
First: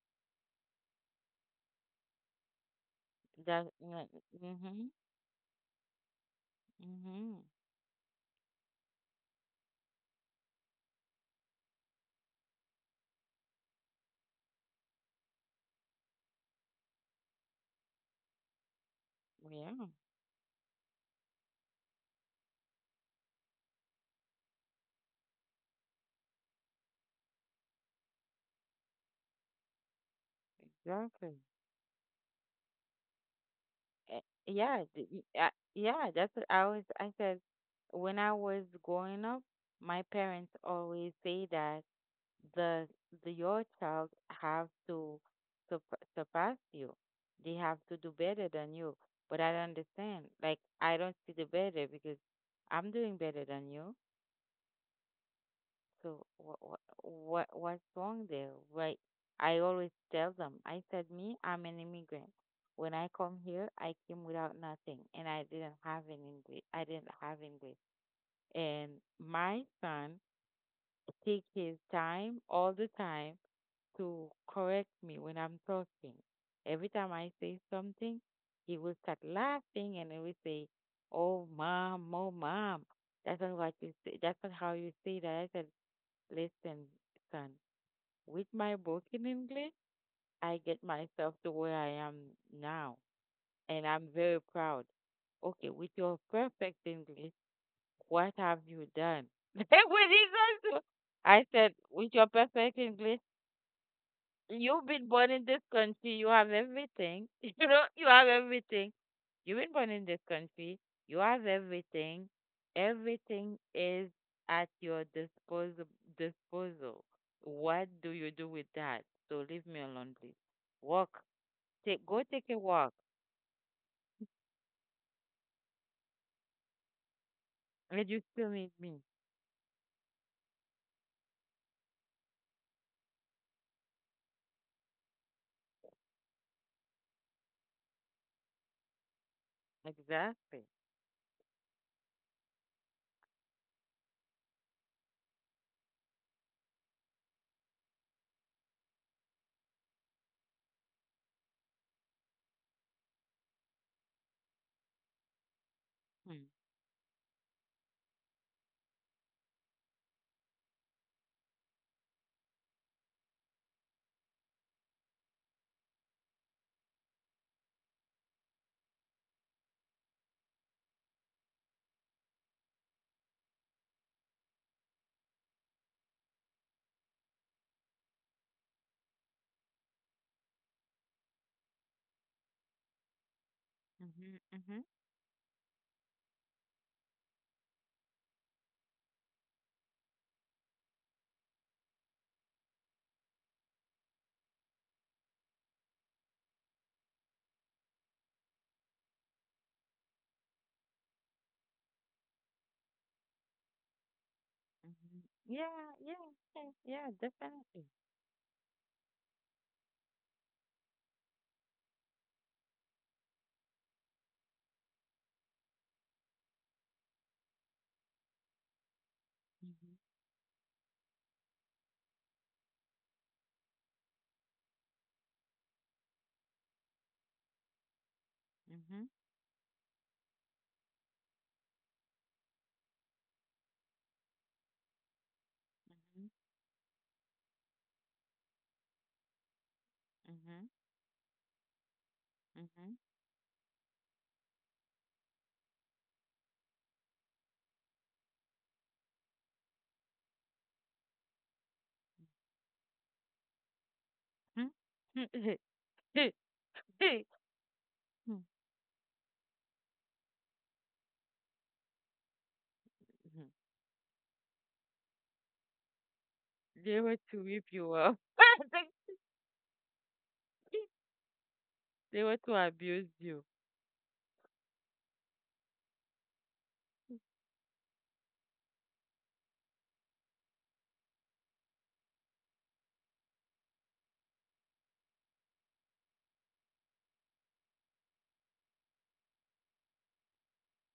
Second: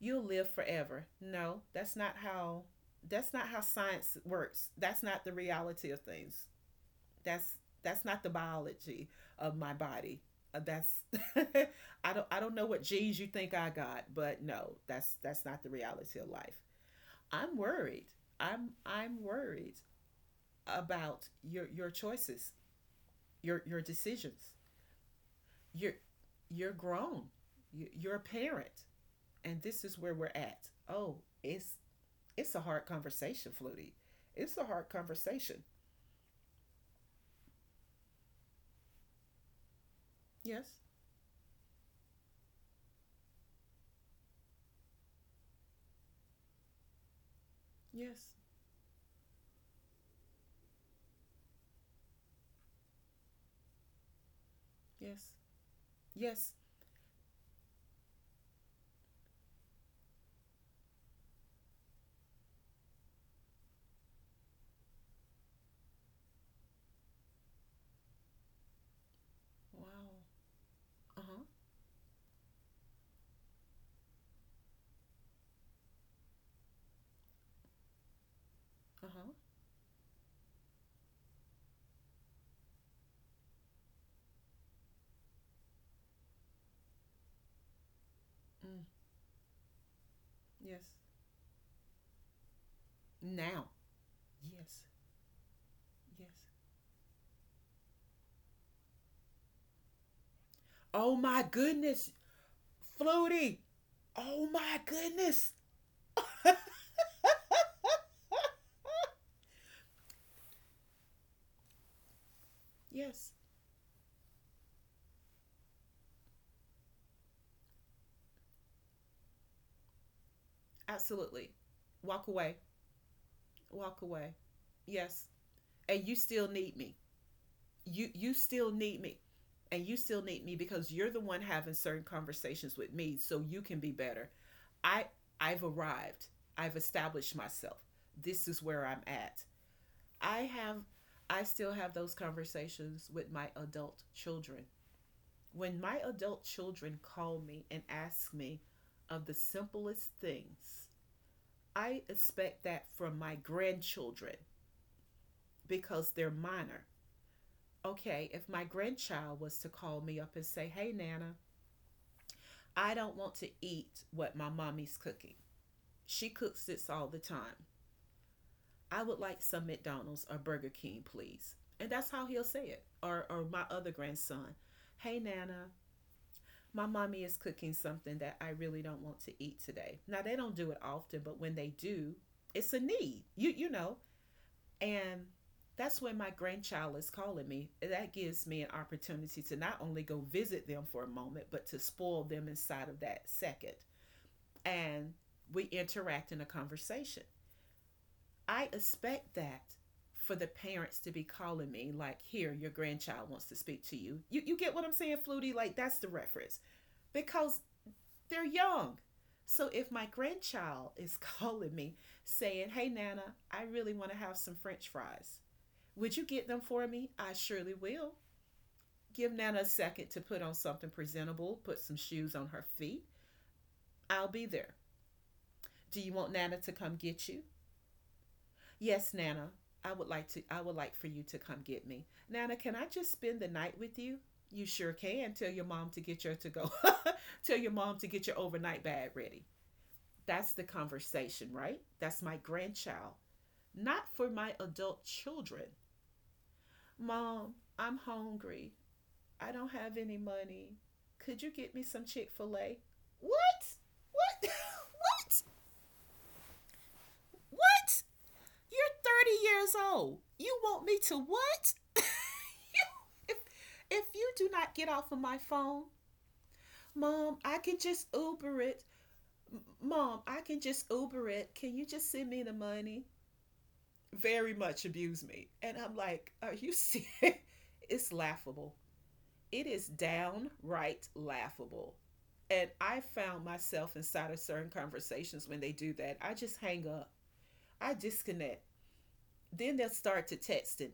[SPEAKER 1] you'll live forever. No, that's not how
[SPEAKER 2] That, like,
[SPEAKER 1] science works.
[SPEAKER 2] mm-hmm,
[SPEAKER 1] That's not the reality of things
[SPEAKER 2] mm-hmm.
[SPEAKER 1] that's that's not the biology of my body. That's I don't know what genes you think I got, but no, that's not the reality of life. I'm worried. I'm worried
[SPEAKER 2] Yeah,
[SPEAKER 1] about your choices, your decisions. You're you're grown. You're a parent, and this is where we're at. Oh,
[SPEAKER 2] exactly.
[SPEAKER 1] it's a hard conversation, Flutie.
[SPEAKER 2] Eh,
[SPEAKER 1] It's a
[SPEAKER 2] Yeah,
[SPEAKER 1] hard conversation.
[SPEAKER 2] yeah, that's what I said, when I was growing up, my parents
[SPEAKER 1] Yes.
[SPEAKER 2] always say that the, the your child have to surpass you. They have to do
[SPEAKER 1] Yes.
[SPEAKER 2] better than you. But I don't understand. Like I don't see the better because I'm doing better than you.
[SPEAKER 1] Yes.
[SPEAKER 2] So
[SPEAKER 1] Yes.
[SPEAKER 2] what's wrong there? Right? I always tell them. I said me, I'm an immigrant. When I come here, I came without nothing, and I didn't have an English. I didn't have English. And my
[SPEAKER 1] Wow.
[SPEAKER 2] son
[SPEAKER 1] Uh huh.
[SPEAKER 2] take his time all the time to correct me when I'm talking. Every time I say something, he will
[SPEAKER 1] Uh
[SPEAKER 2] start
[SPEAKER 1] huh.
[SPEAKER 2] laughing and he will say, "Oh, mom, oh, mom." That's not what you say. That's not how you say that. I said, "Listen, son. With my
[SPEAKER 1] Mm.
[SPEAKER 2] book in English, I get
[SPEAKER 1] Yes.
[SPEAKER 2] myself to where I am now,
[SPEAKER 1] Now.
[SPEAKER 2] and I'm very
[SPEAKER 1] Yes.
[SPEAKER 2] proud." Okay, with your
[SPEAKER 1] Yes.
[SPEAKER 2] perfect English, what have you done? When he goes to,
[SPEAKER 1] Oh my
[SPEAKER 2] I said,
[SPEAKER 1] goodness,
[SPEAKER 2] with your perfect English.
[SPEAKER 1] Flutie. Oh my
[SPEAKER 2] You've been born in
[SPEAKER 1] goodness.
[SPEAKER 2] this country. You have everything. You know, you have everything. You've been born in this country. You have everything.
[SPEAKER 1] Yes,
[SPEAKER 2] Everything is at your disposal. Disposal. What do you do with that? So leave me alone, please. Walk.
[SPEAKER 1] absolutely.
[SPEAKER 2] Take. Go
[SPEAKER 1] Walk
[SPEAKER 2] take
[SPEAKER 1] away.
[SPEAKER 2] a walk.
[SPEAKER 1] Walk away. Yes. And you still need me. You
[SPEAKER 2] And you
[SPEAKER 1] you
[SPEAKER 2] still
[SPEAKER 1] still
[SPEAKER 2] need me.
[SPEAKER 1] need me. And you still need me because you're the one having certain conversations with me so you can be better. I I've arrived. I've established myself. This is where I'm at. I
[SPEAKER 2] Exactly.
[SPEAKER 1] have I still have those conversations with my adult children. When my adult children call me and ask me of the simplest things, I expect that from my grandchildren because they're
[SPEAKER 2] Mm.
[SPEAKER 1] minor. Okay, if my grandchild was to call me up and say, "Hey, Nana, I don't want to eat what my mommy's cooking. She cooks this all the time. I would like some McDonald's or Burger King, please." And that's how he'll say it. Or my other grandson, "Hey, Nana, my mommy is cooking something that I really don't want to eat today." Now, they don't do it often, but when they do, it's a need, you know.
[SPEAKER 2] Mhm. Mhm.
[SPEAKER 1] And that's when my grandchild is calling me. That gives me an opportunity to not only go visit them for a moment, but to spoil them inside of that second. And we interact in a conversation. I expect that for the parents to be calling me like, "Here your grandchild wants to speak to you." You get what I'm saying,
[SPEAKER 2] Mhm.
[SPEAKER 1] Flutie? Like
[SPEAKER 2] Yeah.
[SPEAKER 1] that's the
[SPEAKER 2] Yeah.
[SPEAKER 1] reference
[SPEAKER 2] Yeah. Yeah.
[SPEAKER 1] because
[SPEAKER 2] Definitely.
[SPEAKER 1] they're young. So if my grandchild is calling me saying, "Hey, Nana, I really want to have some french fries. Would you get them for me?" I surely will. Give Nana a
[SPEAKER 2] Mhm.
[SPEAKER 1] second to put on something presentable, put some shoes on her feet. I'll be there. Do you want Nana to come get you?
[SPEAKER 2] Mhm.
[SPEAKER 1] Yes, Nana. I would like for you to come get me. Nana, can I just spend the night with you? You sure can. Tell your mom to get your to go. Tell your mom to get your overnight bag ready. That's the
[SPEAKER 2] Mhm.
[SPEAKER 1] conversation, right? That's my
[SPEAKER 2] Mhm.
[SPEAKER 1] grandchild. Not for my adult children. Mom, I'm hungry. I don't have any money. Could you get me some Chick-fil-A? What? What?
[SPEAKER 2] Mhm. Hmm?
[SPEAKER 1] What?
[SPEAKER 2] They, they,
[SPEAKER 1] What? You're 30 years old. You want me to what? You, if, if you do not get off of my phone,
[SPEAKER 2] They were
[SPEAKER 1] Mom,
[SPEAKER 2] to
[SPEAKER 1] I
[SPEAKER 2] whip
[SPEAKER 1] can
[SPEAKER 2] you
[SPEAKER 1] just
[SPEAKER 2] up.
[SPEAKER 1] Uber it. Mom, I can just Uber it. Can you just
[SPEAKER 2] They
[SPEAKER 1] send
[SPEAKER 2] were
[SPEAKER 1] me the
[SPEAKER 2] to
[SPEAKER 1] money?
[SPEAKER 2] abuse you.
[SPEAKER 1] Very much abuse me. And I'm like, are you serious? It's laughable. It is downright laughable. And I found myself inside of certain conversations when they do that. I just hang up. I disconnect. Then they'll start to text and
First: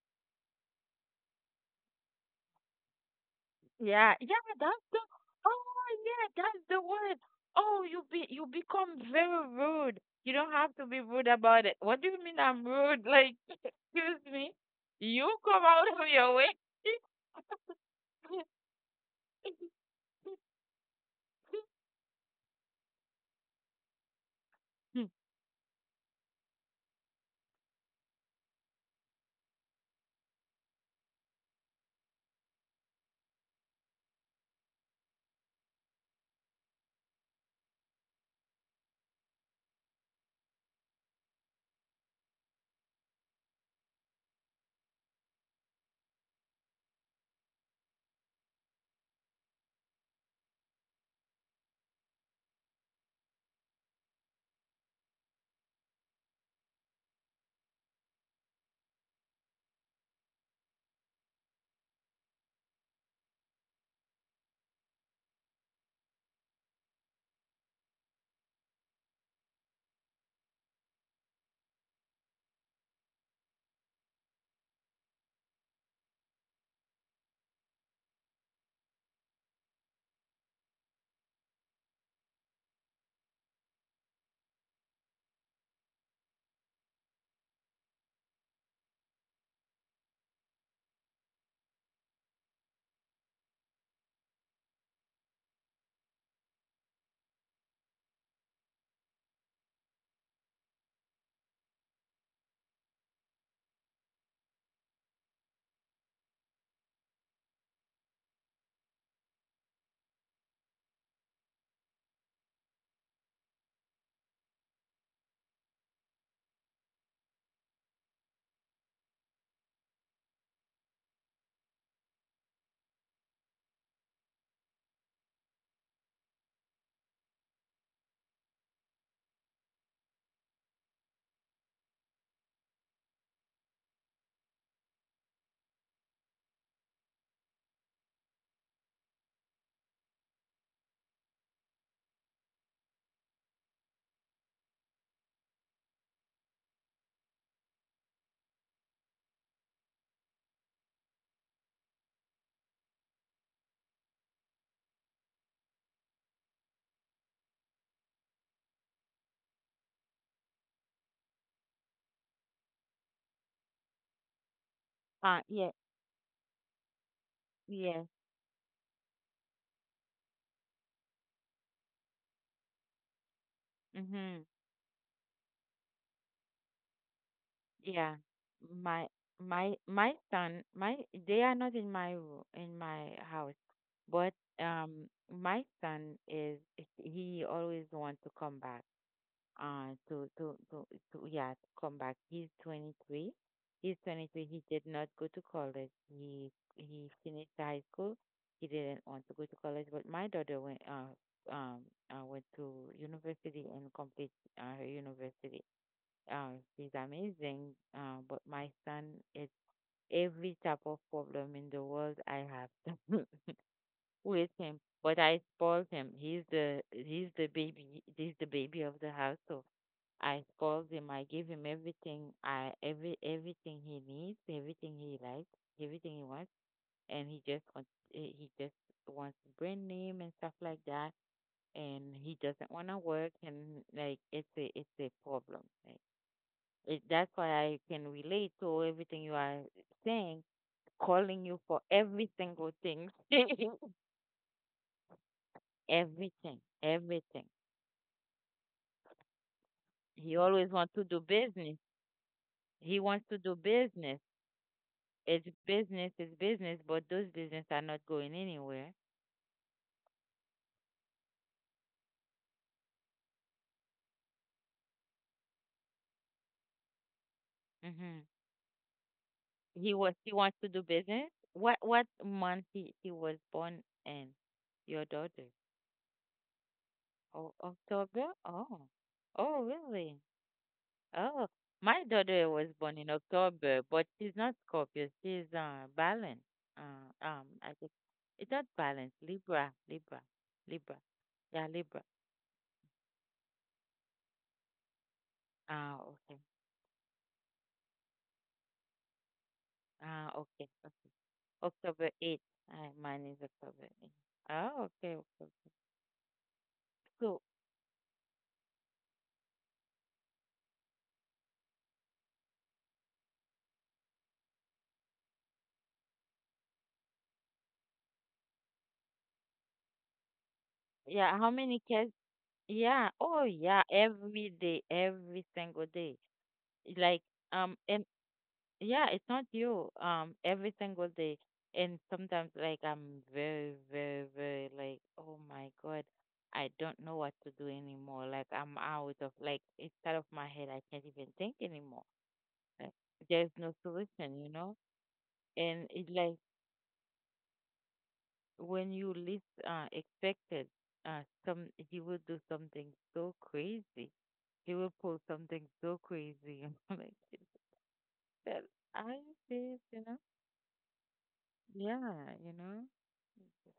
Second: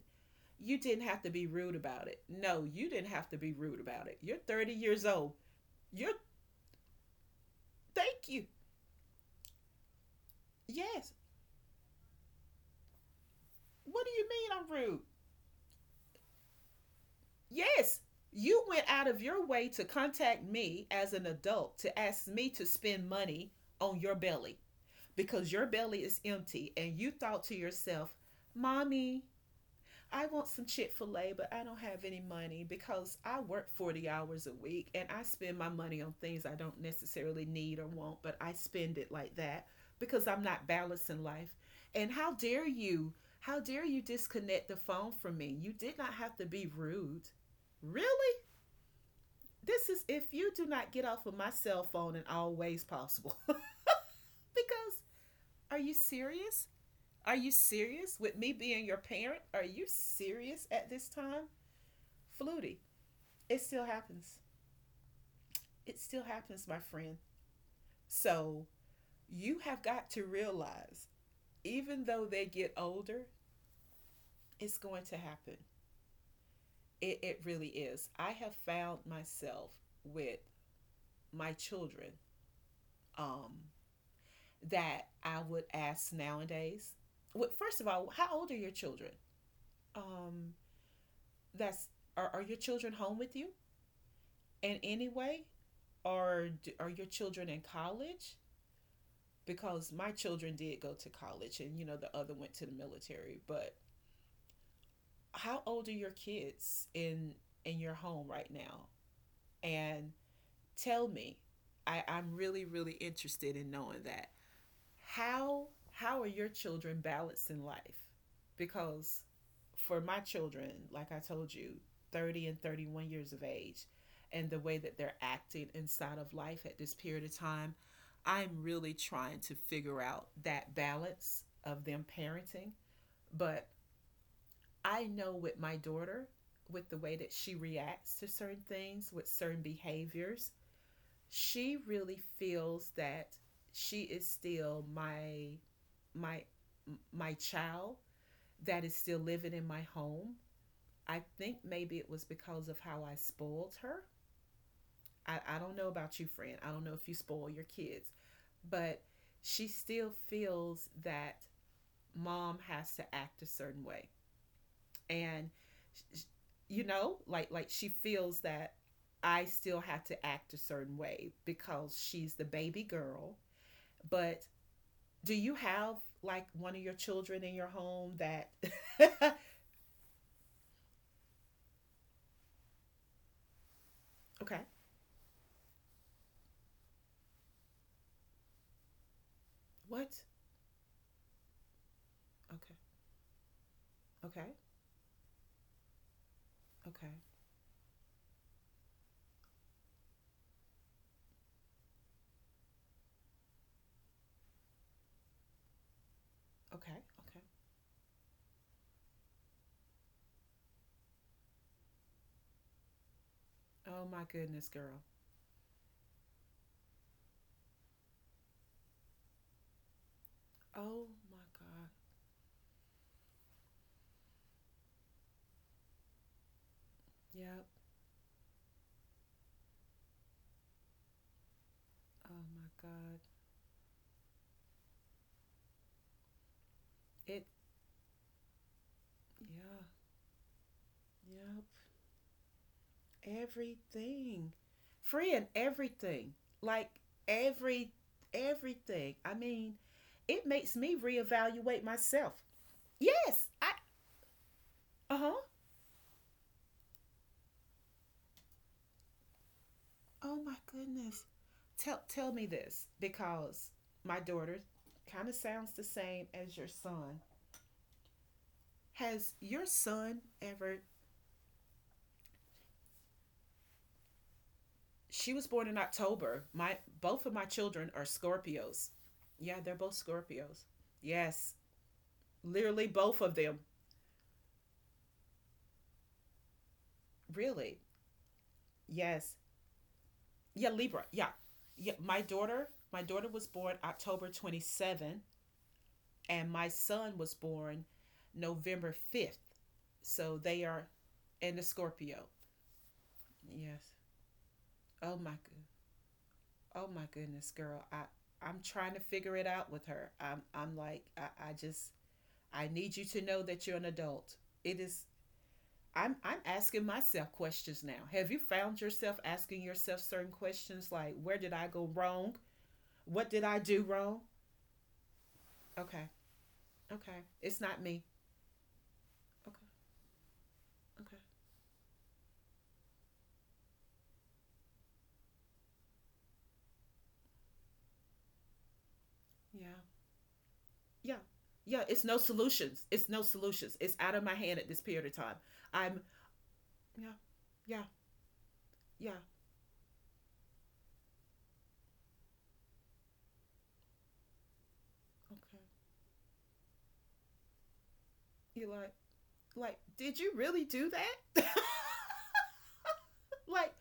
[SPEAKER 1] you didn't have to be rude about it. No, you didn't have to be rude about
[SPEAKER 2] Yeah,
[SPEAKER 1] it. You're
[SPEAKER 2] yeah,
[SPEAKER 1] 30
[SPEAKER 2] that's the.
[SPEAKER 1] years old.
[SPEAKER 2] Oh
[SPEAKER 1] You're,
[SPEAKER 2] yeah, that's the word. Oh, you be
[SPEAKER 1] Thank
[SPEAKER 2] you
[SPEAKER 1] you.
[SPEAKER 2] become very rude. You don't have to be
[SPEAKER 1] Yes.
[SPEAKER 2] rude about it. What do you mean I'm rude? Like,
[SPEAKER 1] What do
[SPEAKER 2] excuse
[SPEAKER 1] you mean
[SPEAKER 2] me,
[SPEAKER 1] I'm rude?
[SPEAKER 2] you come out of your way.
[SPEAKER 1] Yes. You went out of your way to contact me as an adult to ask me to spend money on your belly
[SPEAKER 2] Hmm.
[SPEAKER 1] because your belly is empty and you thought to yourself, "Mommy, I want some Chick fil A, but I don't have any money because I work 40 hours a week and I spend my money on things I don't necessarily need or want, but I spend it like that because I'm not balancing life." And how dare you? How dare you disconnect the phone from me? You did not have to be rude. Really? This is if you do not get off of my cell phone in all ways possible. Because are you serious? Are you serious with me being your parent? Are you serious at this time? Flutie, it still happens. It still happens, my friend. So you have got to realize, even though they get older, it's going to happen. It really is. I have found myself with my children um, that I would ask nowadays. Well, first of all, how old are your children? Um, that's are your children home with you in any way, or are your children in college? Because my children did go to college and you know the other went to the military, but how old are your kids in your home right now and tell me. I'm really interested in knowing that. How how are your children balanced in life? Because for my children, like I told you, 30 and 31 years of age, and the way that they're acting inside of life at this period of time, I'm really trying to figure out that balance of them parenting. But I know with my daughter, with the way that she reacts to certain things, with certain behaviors, she really feels that she is still my my child that is still living in my home. I think maybe it was because of how I spoiled her. I don't know about you, friend. I don't know if you spoil your kids, but she still feels that mom has to act a certain way.
[SPEAKER 2] Ah,
[SPEAKER 1] And
[SPEAKER 2] yeah,
[SPEAKER 1] you know, like she
[SPEAKER 2] yeah.
[SPEAKER 1] feels that I still have to act a certain way because she's the baby girl.
[SPEAKER 2] Mm-hmm.
[SPEAKER 1] But do you have like one of your children in your home
[SPEAKER 2] Yeah.
[SPEAKER 1] that
[SPEAKER 2] My my son, my They are not in my house, but
[SPEAKER 1] Okay.
[SPEAKER 2] my son is, he always wants to come back. Uh
[SPEAKER 1] What?
[SPEAKER 2] to to to, to Yeah, to come back. He's
[SPEAKER 1] Okay.
[SPEAKER 2] 23. He's 23.
[SPEAKER 1] Okay.
[SPEAKER 2] He did not go to college. He
[SPEAKER 1] Okay.
[SPEAKER 2] he finished high school. He didn't want to go to college, but my daughter went to university and complete her university. She's
[SPEAKER 1] Okay. Okay.
[SPEAKER 2] amazing. But my son is every type of problem in the world I have
[SPEAKER 1] Oh my
[SPEAKER 2] with
[SPEAKER 1] goodness,
[SPEAKER 2] him.
[SPEAKER 1] girl.
[SPEAKER 2] But I spoiled him. He's the baby of the house, so I spoiled
[SPEAKER 1] Oh
[SPEAKER 2] him. I
[SPEAKER 1] my
[SPEAKER 2] gave him
[SPEAKER 1] god.
[SPEAKER 2] everything he needs, everything he likes, everything he wants, and he
[SPEAKER 1] Yep.
[SPEAKER 2] just wants he he just wants brand name and stuff like that. And
[SPEAKER 1] Oh
[SPEAKER 2] he
[SPEAKER 1] my
[SPEAKER 2] doesn't want to
[SPEAKER 1] god.
[SPEAKER 2] work, and like it's a problem. Like, that's
[SPEAKER 1] It
[SPEAKER 2] why I can relate to everything you are
[SPEAKER 1] yeah.
[SPEAKER 2] saying, calling you for every single thing.
[SPEAKER 1] Yep. Everything. Friend, everything.
[SPEAKER 2] Everything,
[SPEAKER 1] Like
[SPEAKER 2] everything.
[SPEAKER 1] every everything. I mean,
[SPEAKER 2] He
[SPEAKER 1] it
[SPEAKER 2] always
[SPEAKER 1] makes me
[SPEAKER 2] wants to do
[SPEAKER 1] reevaluate
[SPEAKER 2] business.
[SPEAKER 1] myself.
[SPEAKER 2] He wants to
[SPEAKER 1] Yes.
[SPEAKER 2] do
[SPEAKER 1] I
[SPEAKER 2] business.
[SPEAKER 1] uh-huh.
[SPEAKER 2] It's business, it's business, but those business are not going anywhere.
[SPEAKER 1] Oh my goodness. Tell me this because my daughter kind of sounds the same as your son.
[SPEAKER 2] hmm
[SPEAKER 1] Has your
[SPEAKER 2] He was
[SPEAKER 1] son
[SPEAKER 2] he wants to
[SPEAKER 1] ever
[SPEAKER 2] do business. What month he was born in? Your
[SPEAKER 1] She was
[SPEAKER 2] daughter?
[SPEAKER 1] born in October. My both of my
[SPEAKER 2] Oh,
[SPEAKER 1] children are
[SPEAKER 2] October?
[SPEAKER 1] Scorpios.
[SPEAKER 2] Oh,
[SPEAKER 1] Yeah,
[SPEAKER 2] oh,
[SPEAKER 1] they're both
[SPEAKER 2] really?
[SPEAKER 1] Scorpios.
[SPEAKER 2] Oh,
[SPEAKER 1] Yes.
[SPEAKER 2] my daughter was
[SPEAKER 1] Literally
[SPEAKER 2] born in
[SPEAKER 1] both of them.
[SPEAKER 2] October, but she's not Scorpio. She's balance. I
[SPEAKER 1] Really?
[SPEAKER 2] think it's not balance.
[SPEAKER 1] Yes.
[SPEAKER 2] Libra, Libra,
[SPEAKER 1] Yeah,
[SPEAKER 2] Libra.
[SPEAKER 1] Libra. Yeah.
[SPEAKER 2] Yeah,
[SPEAKER 1] Yeah,
[SPEAKER 2] Libra.
[SPEAKER 1] my daughter was born October 27
[SPEAKER 2] Ah, okay.
[SPEAKER 1] and my son was born November 5th.
[SPEAKER 2] Ah,
[SPEAKER 1] So they
[SPEAKER 2] okay,
[SPEAKER 1] are
[SPEAKER 2] okay.
[SPEAKER 1] in the
[SPEAKER 2] October
[SPEAKER 1] Scorpio.
[SPEAKER 2] eighth. Mine is October
[SPEAKER 1] Yes.
[SPEAKER 2] eighth. Oh,
[SPEAKER 1] Oh
[SPEAKER 2] okay,
[SPEAKER 1] my
[SPEAKER 2] okay.
[SPEAKER 1] good. Oh my
[SPEAKER 2] So,
[SPEAKER 1] goodness, girl. I'm trying to figure it out with her. I'm like I just I need you to know that you're an adult. It is I'm asking myself questions now. Have you found yourself asking yourself certain questions like, where
[SPEAKER 2] yeah, how
[SPEAKER 1] did I
[SPEAKER 2] many
[SPEAKER 1] go
[SPEAKER 2] kids?
[SPEAKER 1] wrong?
[SPEAKER 2] Yeah.
[SPEAKER 1] What did
[SPEAKER 2] Oh,
[SPEAKER 1] I do
[SPEAKER 2] yeah.
[SPEAKER 1] wrong?
[SPEAKER 2] Every day, every single
[SPEAKER 1] Okay.
[SPEAKER 2] day.
[SPEAKER 1] Okay.
[SPEAKER 2] Like,
[SPEAKER 1] It's not me.
[SPEAKER 2] and yeah, it's not
[SPEAKER 1] Okay.
[SPEAKER 2] you. Every single
[SPEAKER 1] Okay.
[SPEAKER 2] day, and sometimes like I'm very, very, very like, oh my God, I don't know what to do anymore. Like I'm out of like
[SPEAKER 1] Yeah,
[SPEAKER 2] it's out of my head. I can't
[SPEAKER 1] yeah,
[SPEAKER 2] even think
[SPEAKER 1] yeah. It's
[SPEAKER 2] anymore.
[SPEAKER 1] no solutions,
[SPEAKER 2] Like,
[SPEAKER 1] it's no
[SPEAKER 2] there's no
[SPEAKER 1] solutions, it's out of my
[SPEAKER 2] solution, you
[SPEAKER 1] hand at
[SPEAKER 2] know.
[SPEAKER 1] this period of time.
[SPEAKER 2] And
[SPEAKER 1] I'm
[SPEAKER 2] it like
[SPEAKER 1] Yeah, yeah,
[SPEAKER 2] when you
[SPEAKER 1] yeah.
[SPEAKER 2] least expected, some he will do something so crazy. He will pull
[SPEAKER 1] Okay,
[SPEAKER 2] something so crazy. I'm like, that
[SPEAKER 1] you like
[SPEAKER 2] I
[SPEAKER 1] like
[SPEAKER 2] this, you
[SPEAKER 1] did
[SPEAKER 2] know?
[SPEAKER 1] you really do that?
[SPEAKER 2] Yeah, you know.
[SPEAKER 1] like,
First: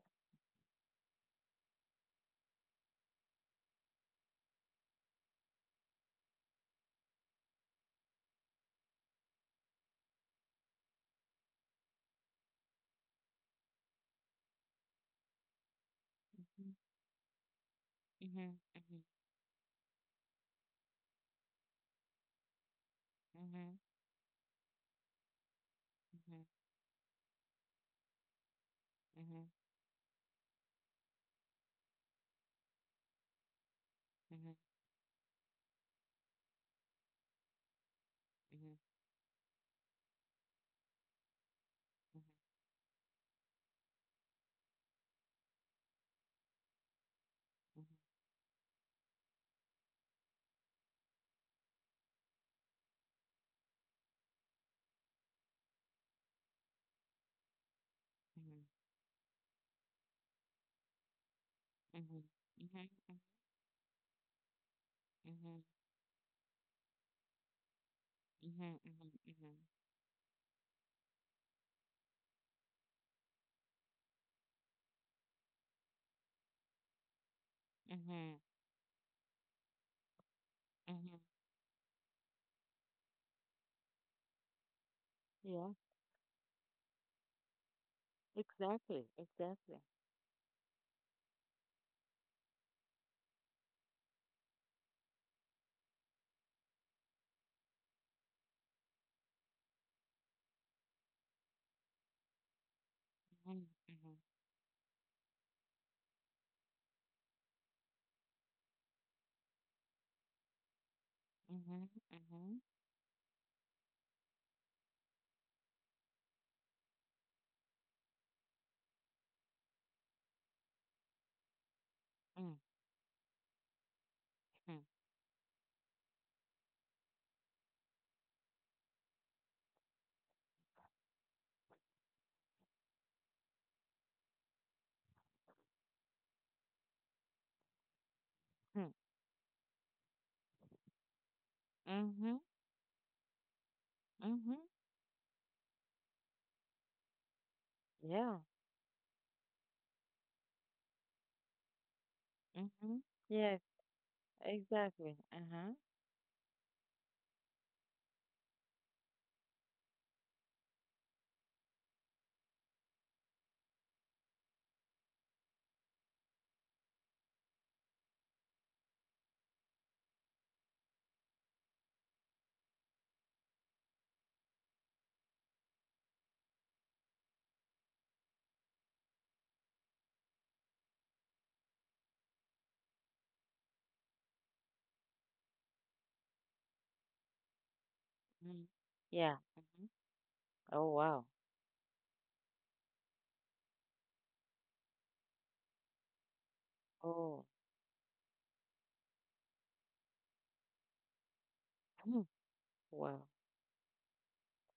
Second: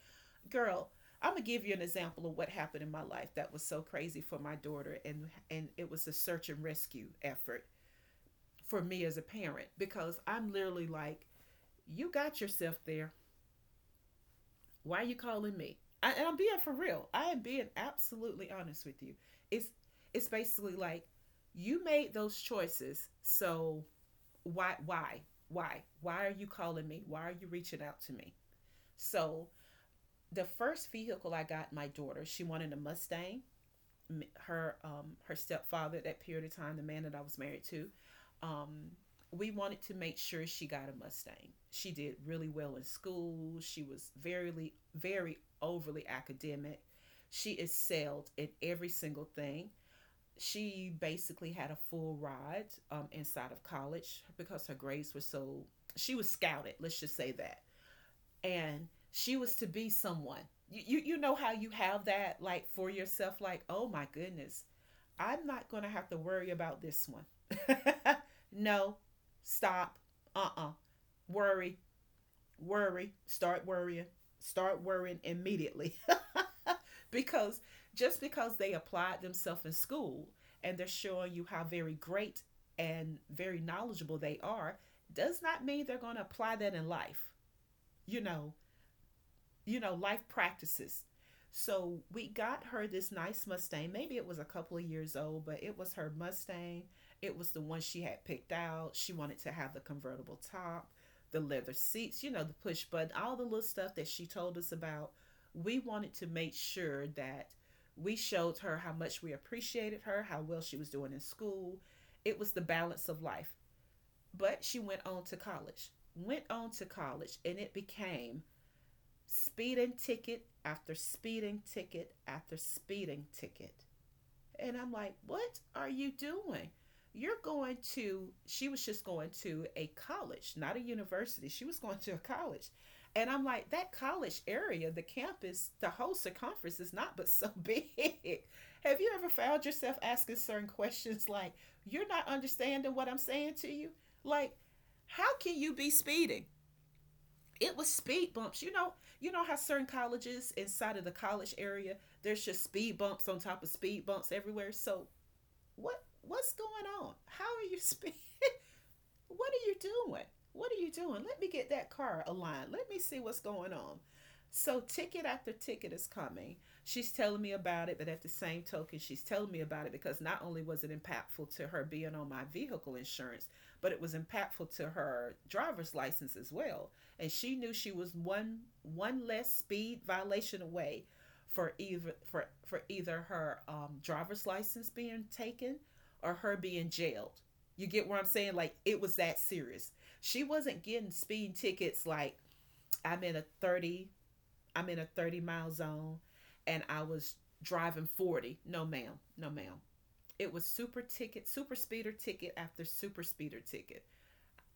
[SPEAKER 1] girl, I'm gonna give you an example of what happened in my life that was so crazy for my daughter, and it was a search and rescue effort for me as a parent because I'm literally like, you got yourself there. Why are you calling me? And I'm being for real. I am being absolutely
[SPEAKER 2] Mhm,
[SPEAKER 1] honest with
[SPEAKER 2] mhm,
[SPEAKER 1] you. It's it's basically like, you made those choices.
[SPEAKER 2] mhm,
[SPEAKER 1] So why, why are
[SPEAKER 2] mhm,
[SPEAKER 1] you calling me? Why are you reaching out to me?
[SPEAKER 2] mhm,
[SPEAKER 1] So the first vehicle I got my daughter, she wanted a Mustang.
[SPEAKER 2] mhm, mhm,
[SPEAKER 1] Her her stepfather at that period of time, the man that I was married to. Um,
[SPEAKER 2] mhm,
[SPEAKER 1] we wanted to make sure she got a Mustang. She did really well in school. She was very, very overly academic. She excelled in every single thing. She basically had a full ride inside of college because her grades were so. She was scouted. Let's just say that.
[SPEAKER 2] mhm,
[SPEAKER 1] And she was to be someone. You, you know how you
[SPEAKER 2] mhm,
[SPEAKER 1] have
[SPEAKER 2] mhm, mhm,
[SPEAKER 1] that like for yourself like, oh my goodness, I'm not going to have to worry about this one.
[SPEAKER 2] mhm,
[SPEAKER 1] no,
[SPEAKER 2] mhm,
[SPEAKER 1] stop. Uh. Worry, worry, start worrying immediately. because
[SPEAKER 2] mhm,
[SPEAKER 1] just
[SPEAKER 2] mhm.
[SPEAKER 1] because they applied themselves in school and they're showing you how very great and very knowledgeable they are does not
[SPEAKER 2] Yeah,
[SPEAKER 1] mean they're going to apply that in life. You know,
[SPEAKER 2] exactly, exactly.
[SPEAKER 1] you know, life practices. So we got her this nice Mustang. Maybe it was a couple of years old, but it was her Mustang. It was the one she had picked out. She wanted to have the convertible top, the leather seats, you know, the push button, all the little
[SPEAKER 2] Mhm,
[SPEAKER 1] stuff that
[SPEAKER 2] mhm,
[SPEAKER 1] she told us about. We wanted to make sure that we showed her how much we appreciated her, how well she was doing in school.
[SPEAKER 2] mhm, mhm,
[SPEAKER 1] It was
[SPEAKER 2] mhm,
[SPEAKER 1] the balance of life. But she went on to college, went on to college, and it became speeding ticket after speeding ticket after speeding ticket. And I'm like, what are you doing? She was just going to a college, not a university. She was going to a college. And I'm like, that college area, the campus, the whole circumference is not but so big.
[SPEAKER 2] mhm,
[SPEAKER 1] Have you ever found yourself asking certain questions like,
[SPEAKER 2] mhm,
[SPEAKER 1] you're not
[SPEAKER 2] mhm,
[SPEAKER 1] understanding what I'm saying to you? Like,
[SPEAKER 2] mhm.
[SPEAKER 1] how can you be speeding? It was speed
[SPEAKER 2] Yeah,
[SPEAKER 1] bumps. You know how certain colleges inside of the college area, there's just speed
[SPEAKER 2] mhm,
[SPEAKER 1] bumps on
[SPEAKER 2] yeah,
[SPEAKER 1] top of speed bumps everywhere. So
[SPEAKER 2] exactly. Uh-huh.
[SPEAKER 1] what's going on? How are you speed, what are you doing? What are you doing? Let me get that car aligned. Let me see what's going on. So ticket after ticket is coming. She's telling me about it, but at the same token, she's telling me about it because not only was it impactful to her being on my vehicle insurance, but it was impactful to her driver's license as well. And she knew she was one less speed violation away for either, for either her driver's license being taken or her being jailed. You get what I'm saying?
[SPEAKER 2] Mhm,
[SPEAKER 1] Like it was
[SPEAKER 2] yeah.
[SPEAKER 1] that
[SPEAKER 2] Mhm.
[SPEAKER 1] serious. She wasn't
[SPEAKER 2] Oh,
[SPEAKER 1] getting
[SPEAKER 2] wow.
[SPEAKER 1] speeding tickets like, I'm in a 30, I'm in a 30-mile zone and I was
[SPEAKER 2] Oh,
[SPEAKER 1] driving 40. No ma'am. No ma'am. It was super ticket, super speeder ticket after super
[SPEAKER 2] wow.
[SPEAKER 1] speeder ticket.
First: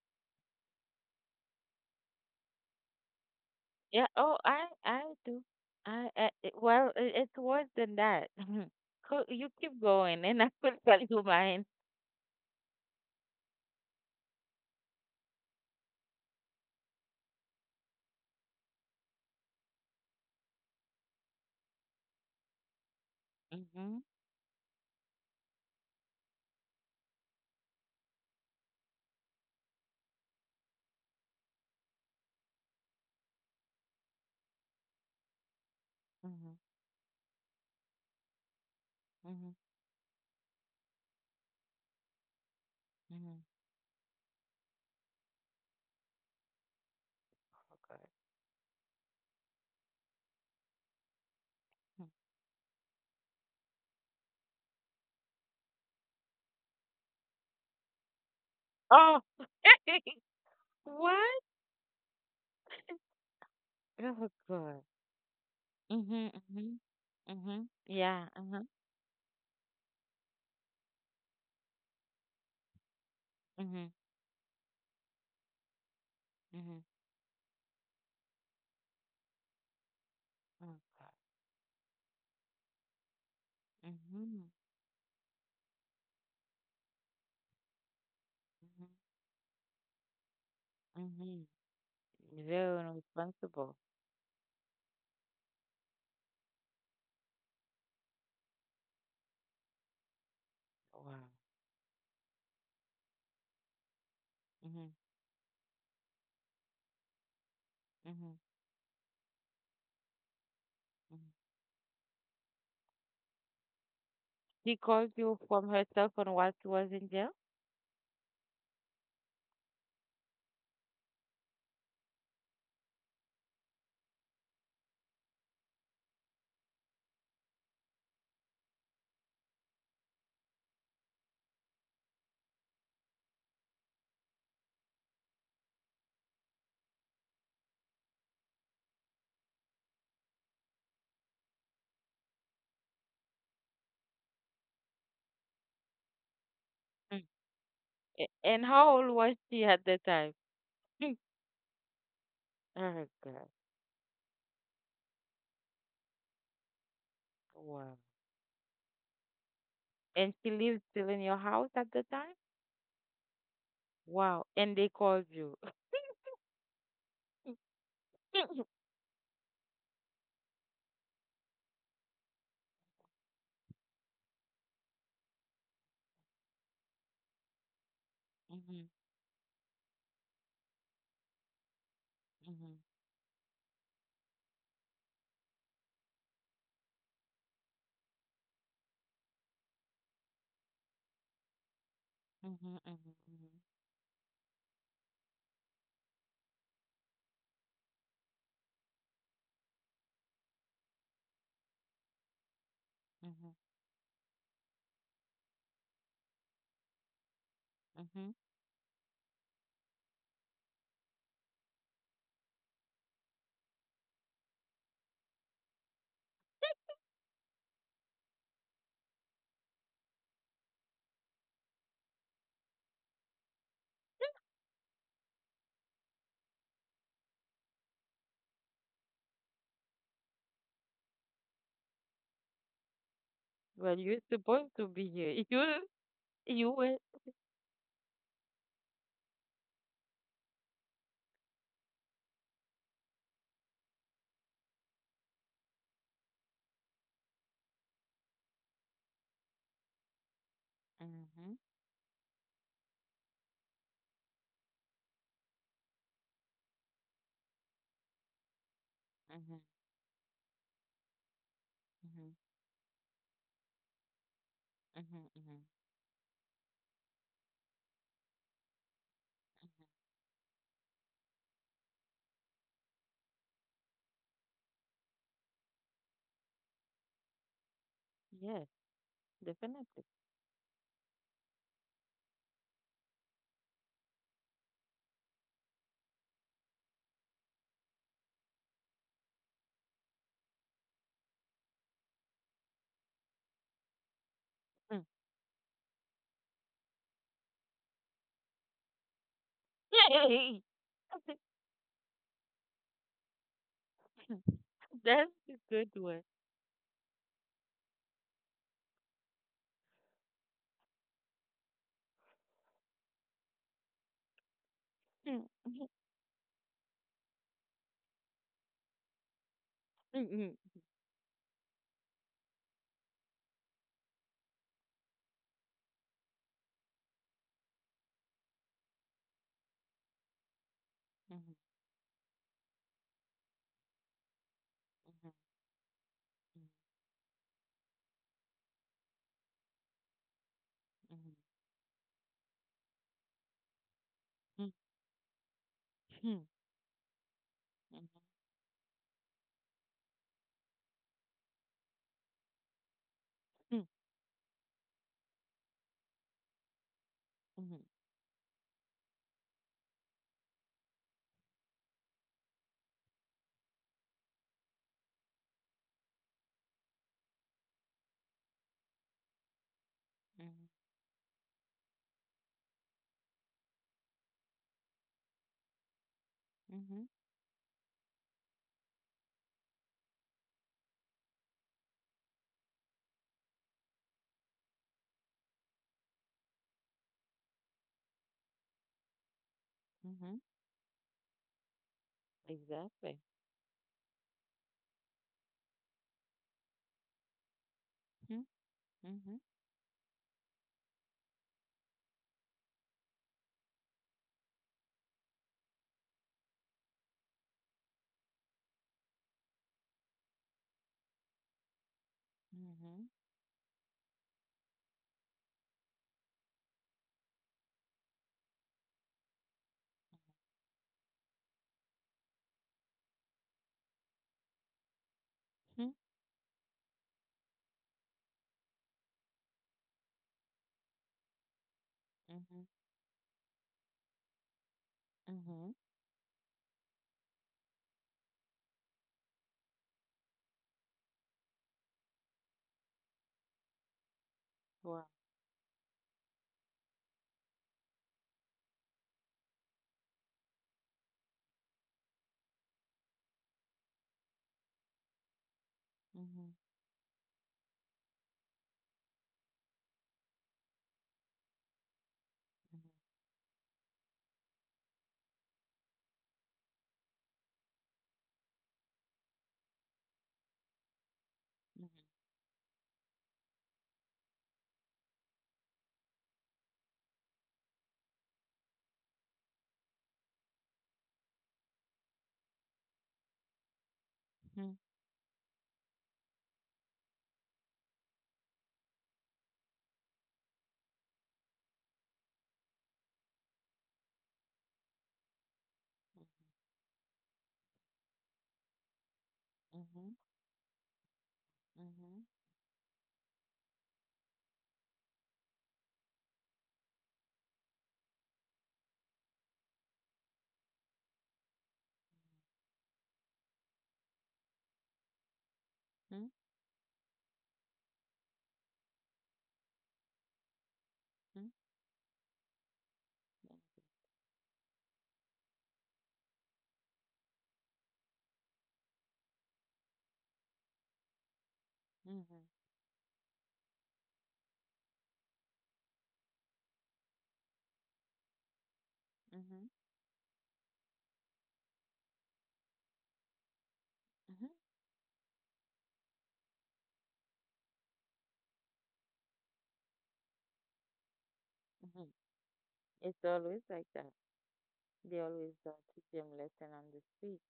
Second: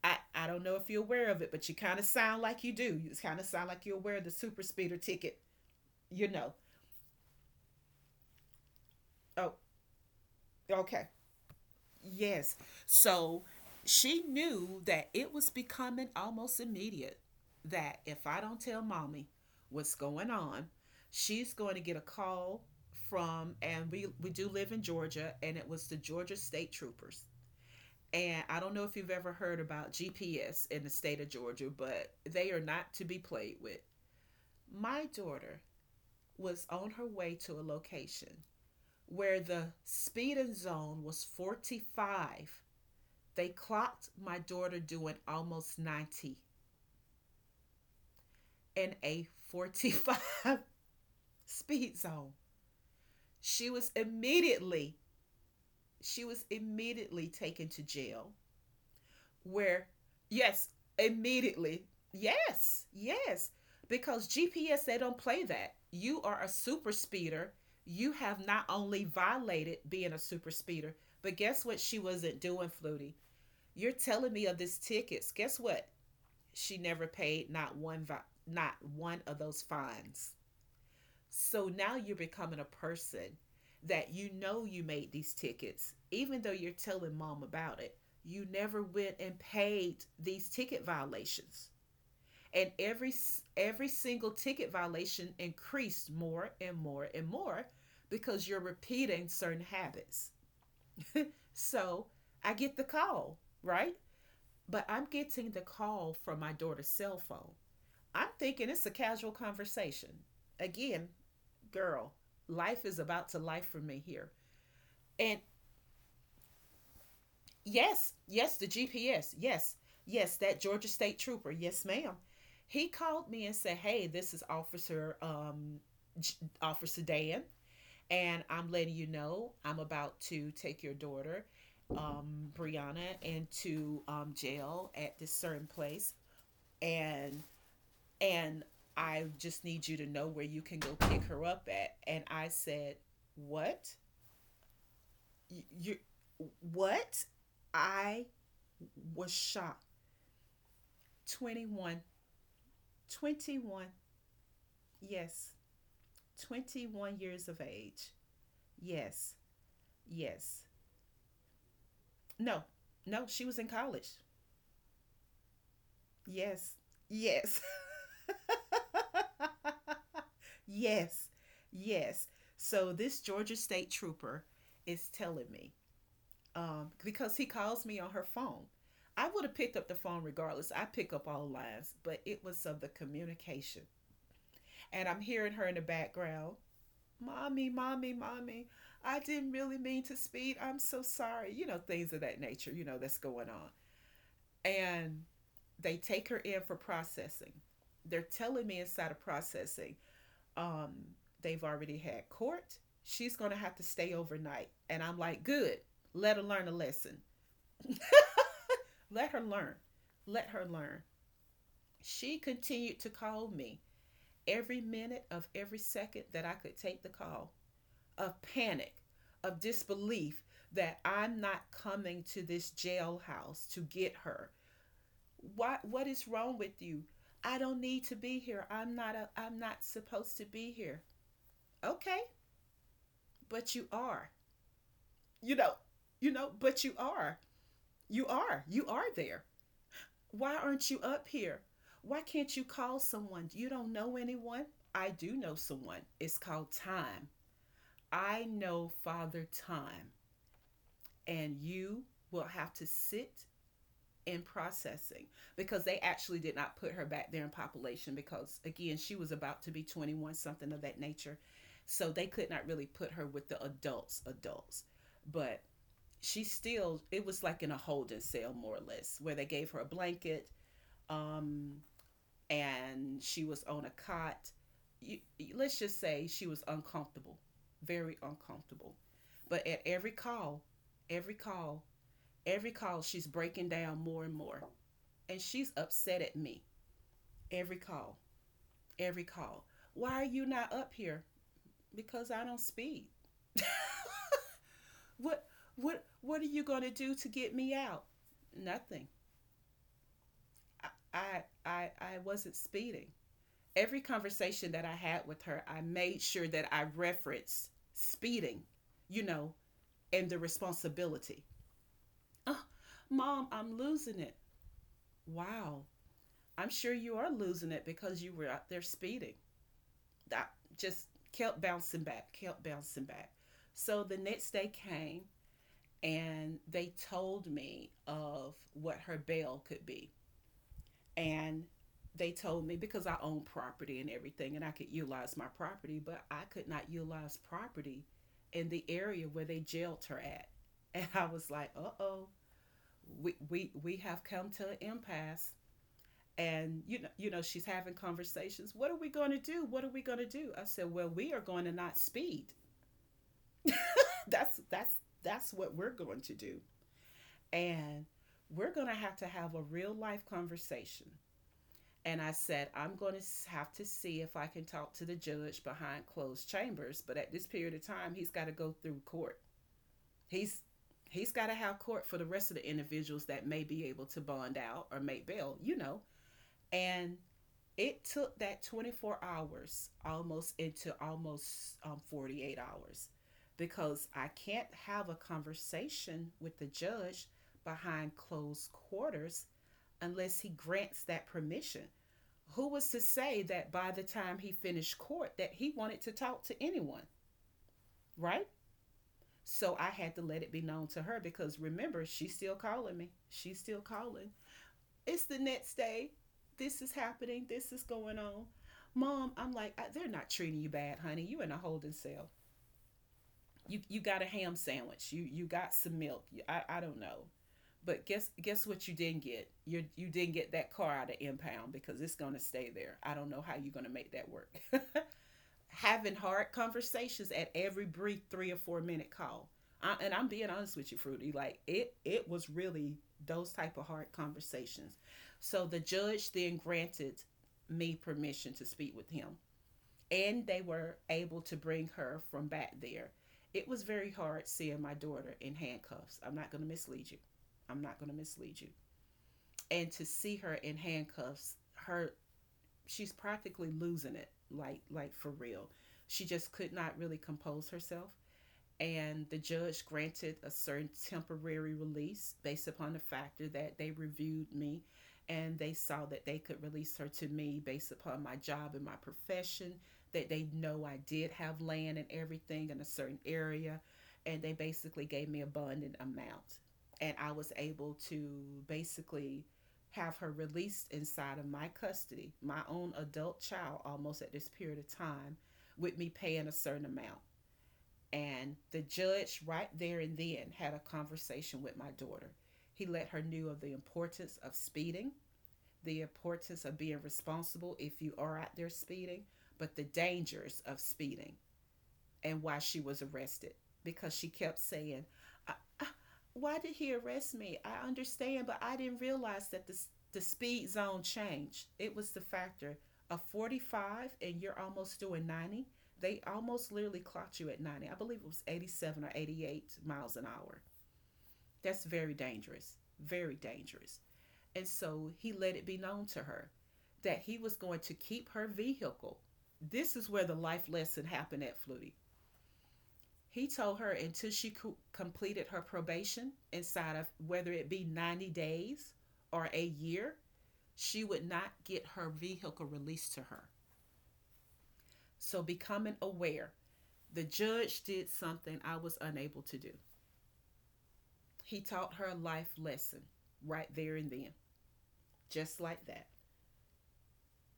[SPEAKER 1] I don't know if you're aware of it, but you kind of sound like you do. You kind of sound like you're
[SPEAKER 2] Yeah.
[SPEAKER 1] aware of the
[SPEAKER 2] Oh,
[SPEAKER 1] super
[SPEAKER 2] I
[SPEAKER 1] speeder
[SPEAKER 2] I
[SPEAKER 1] ticket,
[SPEAKER 2] do.
[SPEAKER 1] you know.
[SPEAKER 2] Well, it's worse than that. You
[SPEAKER 1] Oh,
[SPEAKER 2] keep going, and I will tell
[SPEAKER 1] okay.
[SPEAKER 2] you mine.
[SPEAKER 1] Yes. So she knew that it was becoming almost immediate that if I don't tell mommy what's going on, she's going to get a call from, and
[SPEAKER 2] Mhm.
[SPEAKER 1] we do live in Georgia, and it was the Georgia State Troopers. And I don't know if you've ever heard about GPS in the state of Georgia, but they are not to be played with. My daughter
[SPEAKER 2] Mhm.
[SPEAKER 1] was on her way to a location where
[SPEAKER 2] Mhm.
[SPEAKER 1] the speeding zone was 45.
[SPEAKER 2] Mhm.
[SPEAKER 1] They clocked my daughter doing almost 90
[SPEAKER 2] Okay.
[SPEAKER 1] in a 45 speed
[SPEAKER 2] Mhm.
[SPEAKER 1] zone. She was immediately, she was immediately taken to jail
[SPEAKER 2] Oh,
[SPEAKER 1] where, yes,
[SPEAKER 2] what?
[SPEAKER 1] immediately. Yes. Yes, because
[SPEAKER 2] Oh
[SPEAKER 1] GPS,
[SPEAKER 2] God.
[SPEAKER 1] they don't play that. You
[SPEAKER 2] Mhm.
[SPEAKER 1] are a
[SPEAKER 2] Mhm.
[SPEAKER 1] super speeder.
[SPEAKER 2] Mhm.
[SPEAKER 1] You
[SPEAKER 2] Yeah.
[SPEAKER 1] have not
[SPEAKER 2] Uh-huh.
[SPEAKER 1] only violated being a super speeder, but guess what she wasn't doing, Flutie? You're
[SPEAKER 2] Mhm.
[SPEAKER 1] telling me of this tickets. Guess what? She
[SPEAKER 2] Mhm.
[SPEAKER 1] never paid not one vi- Not one of those fines.
[SPEAKER 2] Mhm. Okay.
[SPEAKER 1] So now you're becoming a person that you
[SPEAKER 2] Mhm.
[SPEAKER 1] know you made these tickets, even though you're telling mom about it. You never
[SPEAKER 2] Mhm.
[SPEAKER 1] went and paid these ticket
[SPEAKER 2] Mhm.
[SPEAKER 1] violations. And
[SPEAKER 2] Very irresponsible.
[SPEAKER 1] every single ticket violation increased more and more and more because you're repeating certain habits.
[SPEAKER 2] Wow.
[SPEAKER 1] So I get the call, right? But
[SPEAKER 2] Mhm.
[SPEAKER 1] I'm getting the call from my daughter's cell phone. I'm
[SPEAKER 2] Mhm.
[SPEAKER 1] thinking it's a casual conversation. Again,
[SPEAKER 2] Mhm.
[SPEAKER 1] girl, life is about to life for me here.
[SPEAKER 2] She called you
[SPEAKER 1] And
[SPEAKER 2] from herself on while she was in jail.
[SPEAKER 1] yes, yes, the GPS, yes, yes, that Georgia State Trooper, yes, ma'am. He called me and said, "Hey, this is Officer J- Officer Dan, and I'm letting you know I'm about to take your daughter, Brianna, into jail at this certain place, and and I just need you to know where you can go pick her up at." And I said, what? You, what? I
[SPEAKER 2] And how old
[SPEAKER 1] was
[SPEAKER 2] was she
[SPEAKER 1] shocked.
[SPEAKER 2] at the time?
[SPEAKER 1] 21,
[SPEAKER 2] Oh God!
[SPEAKER 1] 21. Yes, 21 years of
[SPEAKER 2] Wow.
[SPEAKER 1] age. Yes,
[SPEAKER 2] And she
[SPEAKER 1] yes.
[SPEAKER 2] lived still in your house at the time?
[SPEAKER 1] No, no, she was in college.
[SPEAKER 2] Wow. And they called you.
[SPEAKER 1] Yes, yes, yes, yes. So this Georgia State trooper is telling me, because he calls me on her phone.
[SPEAKER 2] Mhm,
[SPEAKER 1] I would have picked up the phone regardless. I pick up all lines, but it was
[SPEAKER 2] mhm,
[SPEAKER 1] of the communication. And I'm hearing her in the background, Mommy, Mommy, Mommy, I didn't really mean to speed. I'm so sorry. You know, things of that nature,
[SPEAKER 2] mhm,
[SPEAKER 1] you know, that's going
[SPEAKER 2] mhm,
[SPEAKER 1] on. And they take her in for processing. They're telling me inside of processing, um, they've already had court.
[SPEAKER 2] mhm,
[SPEAKER 1] She's going
[SPEAKER 2] mhm,
[SPEAKER 1] to have to stay overnight. And I'm like, good, let her learn a lesson.
[SPEAKER 2] mhm.
[SPEAKER 1] Let her learn. Let her learn. She continued to call me every minute of every second that I could take the call, of panic, of disbelief that I'm not coming to this jailhouse to get her. What is wrong with you? I don't need to be here. I'm not supposed to be here. Okay, but you
[SPEAKER 2] Well, you're
[SPEAKER 1] are.
[SPEAKER 2] supposed to be here.
[SPEAKER 1] You
[SPEAKER 2] You,
[SPEAKER 1] know, you know,
[SPEAKER 2] you
[SPEAKER 1] but you
[SPEAKER 2] were.
[SPEAKER 1] are. You are. You are there. Why aren't you up here? Why can't you call someone? You don't know anyone? I do know someone. It's called time. I know Father Time,
[SPEAKER 2] Mm-hmm,
[SPEAKER 1] and you will have to sit in processing because they actually did not put her back there in population because again she was
[SPEAKER 2] mm-hmm,
[SPEAKER 1] about to be 21, something of that nature, so they
[SPEAKER 2] mm-hmm,
[SPEAKER 1] could not really put her with the adults,
[SPEAKER 2] mm-hmm,
[SPEAKER 1] but she still, it was like in a holding cell more or less where they gave her a blanket um and she was on a cot. You, let's just say she was uncomfortable, very
[SPEAKER 2] mm-hmm. Yes,
[SPEAKER 1] uncomfortable. But at
[SPEAKER 2] definitely.
[SPEAKER 1] every call, every call, every call, she's breaking down more and more. And she's upset at me. Every call, every call. Why are you not up here? Because I don't speed.
[SPEAKER 2] Mm.
[SPEAKER 1] What what are you going to do to get me out? Nothing.
[SPEAKER 2] Yay!
[SPEAKER 1] I, I wasn't speeding. Every conversation that I had with
[SPEAKER 2] That's a
[SPEAKER 1] her, I
[SPEAKER 2] good
[SPEAKER 1] made
[SPEAKER 2] one.
[SPEAKER 1] sure that I referenced speeding, you know, and the responsibility. Oh, mom, I'm losing it. Wow. I'm sure you are losing it because you were out there speeding.
[SPEAKER 2] Mm,
[SPEAKER 1] That
[SPEAKER 2] mhm,
[SPEAKER 1] just kept bouncing back, kept bouncing back. So the next day came and they told me of what her bail could be.
[SPEAKER 2] mhm, mhm,
[SPEAKER 1] And they told me because I own property and everything and I could
[SPEAKER 2] mhm,
[SPEAKER 1] utilize my property, but I could not utilize property in the area where they jailed her at. And I
[SPEAKER 2] mhm,
[SPEAKER 1] was like, uh oh, we have come
[SPEAKER 2] mhm,
[SPEAKER 1] to
[SPEAKER 2] mhm,
[SPEAKER 1] an impasse.
[SPEAKER 2] mhm,
[SPEAKER 1] And she's having
[SPEAKER 2] mhm,
[SPEAKER 1] conversations. What are we gonna do? What are we gonna do? I said, well, we are going to not speed.
[SPEAKER 2] mm,
[SPEAKER 1] That's that's what we're going to do.
[SPEAKER 2] mhm,
[SPEAKER 1] And we're gonna have to have a real life conversation. And I said, I'm going to have to see if I can talk to the judge behind closed chambers. But at this period of time, he's got to go through court. He's
[SPEAKER 2] mhm,
[SPEAKER 1] he's got to have court for the rest of the individuals that may be able to bond out or make bail, you know.
[SPEAKER 2] mhm,
[SPEAKER 1] And it took that 24 hours almost into almost 48 hours because I can't have a conversation with the judge behind closed quarters unless
[SPEAKER 2] mhm,
[SPEAKER 1] he grants that permission. Who was to
[SPEAKER 2] exactly.
[SPEAKER 1] say that by the time he finished court that he wanted to talk to anyone, right?
[SPEAKER 2] Mhm, mhm,
[SPEAKER 1] So I had to let it be known to her because remember, she's still calling me. She's still calling. It's the next day. This is happening. This is going on. Mom, I'm like, they're not treating you bad, honey. You in a holding cell.
[SPEAKER 2] mhm,
[SPEAKER 1] You got a ham sandwich. You got some milk. I don't know. But guess what you didn't get? You didn't get that car out of impound because it's gonna stay there. I don't know how you're gonna make that work.
[SPEAKER 2] mhm,
[SPEAKER 1] Having hard conversations at every brief 3 or 4 minute call. And I'm being honest with you, Fruity. Like it was
[SPEAKER 2] mhm,
[SPEAKER 1] really those type of hard conversations. So
[SPEAKER 2] mhm,
[SPEAKER 1] the judge then granted me permission to speak with him, and they were able to bring her from back there. It was very hard seeing my
[SPEAKER 2] wow.
[SPEAKER 1] daughter in handcuffs. I'm not going to mislead you. I'm not going to mislead you. And to see her in handcuffs, her, she's practically losing it, like for real, she just
[SPEAKER 2] Mhm,
[SPEAKER 1] could not really compose herself. And the judge granted a certain temporary release based upon the factor that they reviewed me and they saw that they could release her to me based upon my job and my profession, that they know I did have
[SPEAKER 2] mhm,
[SPEAKER 1] land and everything in a certain area, and they basically gave me a bond amount, and I was able to basically have her released inside of my custody, my own adult child almost at this
[SPEAKER 2] mhm,
[SPEAKER 1] period of time, with me paying a certain amount. And the judge, right there and then, had a conversation with my daughter. He let her know of the importance of speeding, the importance of being responsible if you are out there speeding, but the
[SPEAKER 2] mhm,
[SPEAKER 1] dangers of speeding
[SPEAKER 2] mhm, mhm,
[SPEAKER 1] and why she was arrested. Because she kept saying, I, I, "Why did he arrest me? I understand, but I didn't realize that the speed zone changed. It was the factor of 45 and you're almost doing 90. They almost literally clocked you at 90. I believe it was 87 or 88 miles an hour.
[SPEAKER 2] mhm,
[SPEAKER 1] That's very dangerous. Very dangerous." And so he let it be known to her that he was going to keep her vehicle. This is where the life lesson happened at Flutie. He told her until she completed her probation, inside of whether it be 90 days
[SPEAKER 2] mhm,
[SPEAKER 1] or a
[SPEAKER 2] mhm,
[SPEAKER 1] year, she would not get her vehicle released to her. So, becoming aware, the judge did something I was unable to do. He taught her a
[SPEAKER 2] mhm.
[SPEAKER 1] life lesson
[SPEAKER 2] It's always
[SPEAKER 1] right there
[SPEAKER 2] like
[SPEAKER 1] and
[SPEAKER 2] that.
[SPEAKER 1] then,
[SPEAKER 2] They
[SPEAKER 1] just
[SPEAKER 2] always
[SPEAKER 1] like that.
[SPEAKER 2] teach them lesson on the street.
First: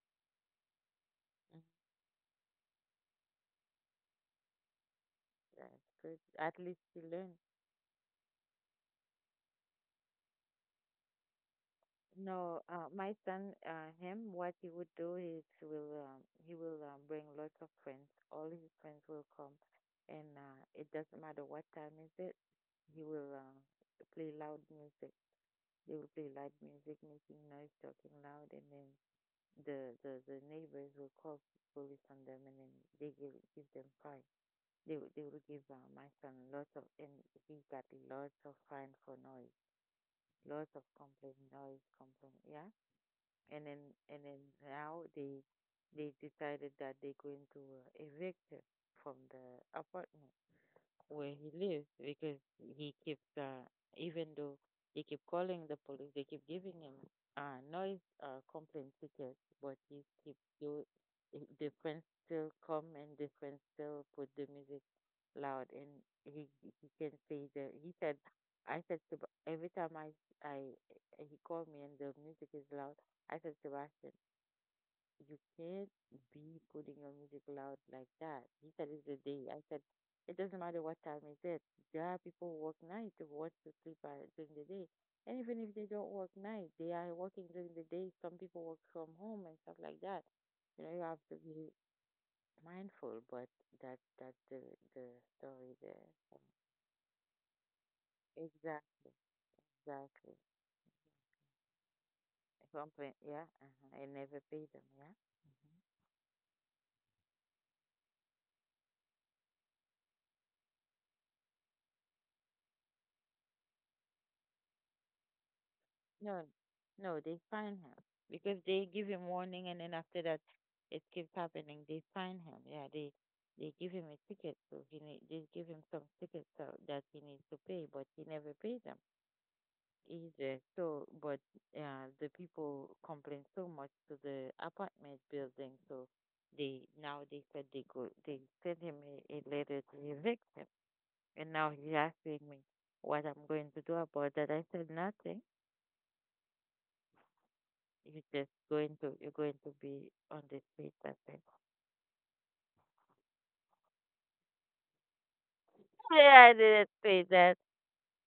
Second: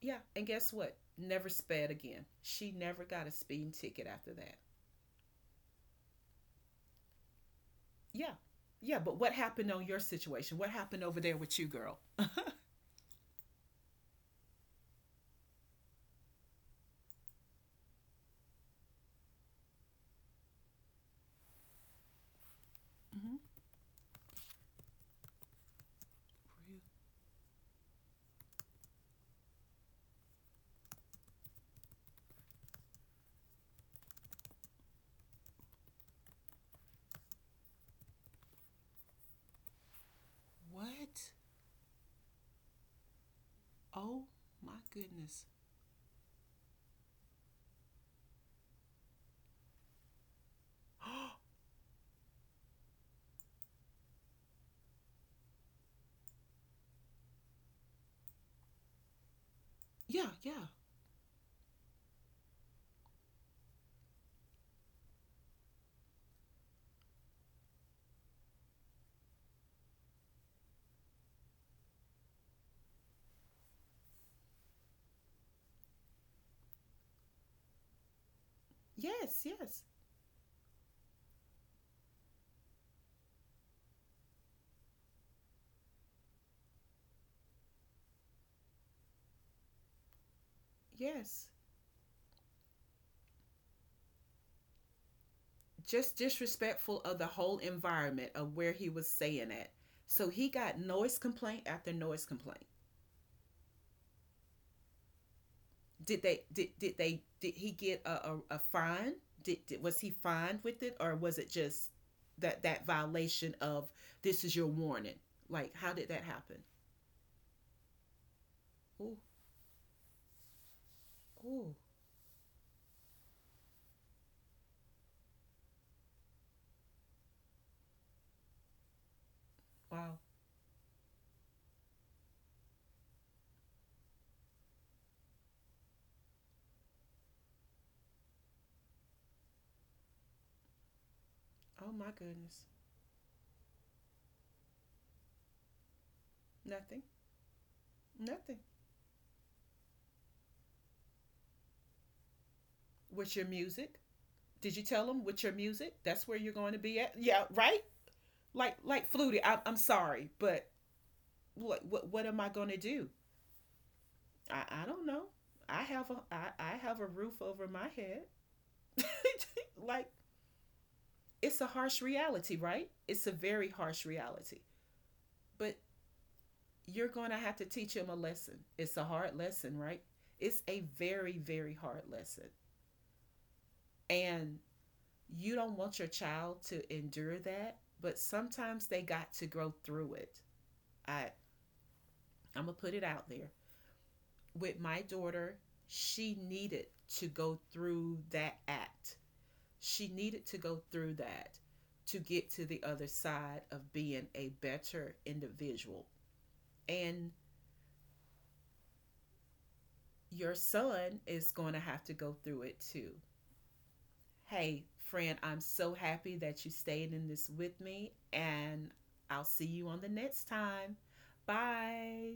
[SPEAKER 1] Yeah, and guess what? Never
[SPEAKER 2] Mhm,
[SPEAKER 1] sped again. She never got a speeding ticket after that.
[SPEAKER 2] that's good. At least you learn
[SPEAKER 1] Yeah, yeah, but what happened on your situation? What happened over there with you, girl?
[SPEAKER 2] No, my son, what he would do is he will bring lots of friends. All his friends will come, and it doesn't matter what time is it. He will
[SPEAKER 1] Mm-hmm.
[SPEAKER 2] play loud music. They will play loud
[SPEAKER 1] Real.
[SPEAKER 2] music, making noise, talking loud, and then the the neighbors will call police on them, and then they give them fine. They will give my son lots of, and he got lots of fine for noise, lots of
[SPEAKER 1] What?
[SPEAKER 2] complaint, noise, complaint, yeah, and then and
[SPEAKER 1] Oh
[SPEAKER 2] then
[SPEAKER 1] my
[SPEAKER 2] now they
[SPEAKER 1] goodness.
[SPEAKER 2] they decided that they're going to evict her from the apartment where he lives because he keeps even though they keep calling the police, they keep giving him noise complaint tickets, but he
[SPEAKER 1] Yeah,
[SPEAKER 2] keeps
[SPEAKER 1] yeah.
[SPEAKER 2] do he- the friends still come and the friends still put the music loud and he can say that he said I said to Ba- every time I he called me and the music is loud. I said, Sebastian, you can't be putting your music loud like that. He said, it's the
[SPEAKER 1] Yes,
[SPEAKER 2] day. I said,
[SPEAKER 1] yes,
[SPEAKER 2] it doesn't matter what time is it. There are people who work night who want to sleep during the day. And even if they don't work night, they are working during the day. Some people work from home and stuff like that. You know, you have to
[SPEAKER 1] yes.
[SPEAKER 2] be mindful, but that's the story there.
[SPEAKER 1] Just disrespectful of the whole environment of where he was
[SPEAKER 2] Exactly,
[SPEAKER 1] saying it. So
[SPEAKER 2] exactly.
[SPEAKER 1] he got noise complaint after noise complaint.
[SPEAKER 2] Complain, yeah, uh-huh. I never pay them, yeah.
[SPEAKER 1] Did they did they did he get a, a fine? Did was he fined with it, or was it just that that violation of this is your warning? Like how did that
[SPEAKER 2] No,
[SPEAKER 1] happen?
[SPEAKER 2] no, they find him because they give
[SPEAKER 1] Oh,
[SPEAKER 2] him warning, and then after that, it keeps
[SPEAKER 1] oh,
[SPEAKER 2] happening. They find him. Yeah, they give him a ticket, so he need, they give him some tickets so that he needs to pay, but he never paid them
[SPEAKER 1] wow.
[SPEAKER 2] either. So, but the people complain so much to the apartment building, so they now they said they send him a letter to evict him, and now he's
[SPEAKER 1] Oh my
[SPEAKER 2] asking me
[SPEAKER 1] goodness.
[SPEAKER 2] what I'm going to do about that. I said nothing.
[SPEAKER 1] Nothing.
[SPEAKER 2] You're just
[SPEAKER 1] Nothing.
[SPEAKER 2] going to you're going to be on the street that day.
[SPEAKER 1] What's your music? Did you tell them with your music that's where
[SPEAKER 2] Yeah, I
[SPEAKER 1] you're going to
[SPEAKER 2] didn't
[SPEAKER 1] be at?
[SPEAKER 2] say
[SPEAKER 1] Yeah,
[SPEAKER 2] that.
[SPEAKER 1] right. Like Flutie, I'm sorry, but what what am I going to do? I don't know. I have a roof over my head. Like it's a harsh reality, right? It's a very harsh reality. But you're going to have to teach him a lesson. It's a hard lesson, right? It's a very, very hard lesson. And you don't want your child to endure that, but sometimes they got to grow through it. I I'm gonna put it out there. With my daughter, she needed to go through that act. She needed to go through that to get to the other side of being a better individual. And your son is going to have to go through it too. Hey, friend, I'm so happy that you stayed in this with me, and I'll see you on the next time. Bye.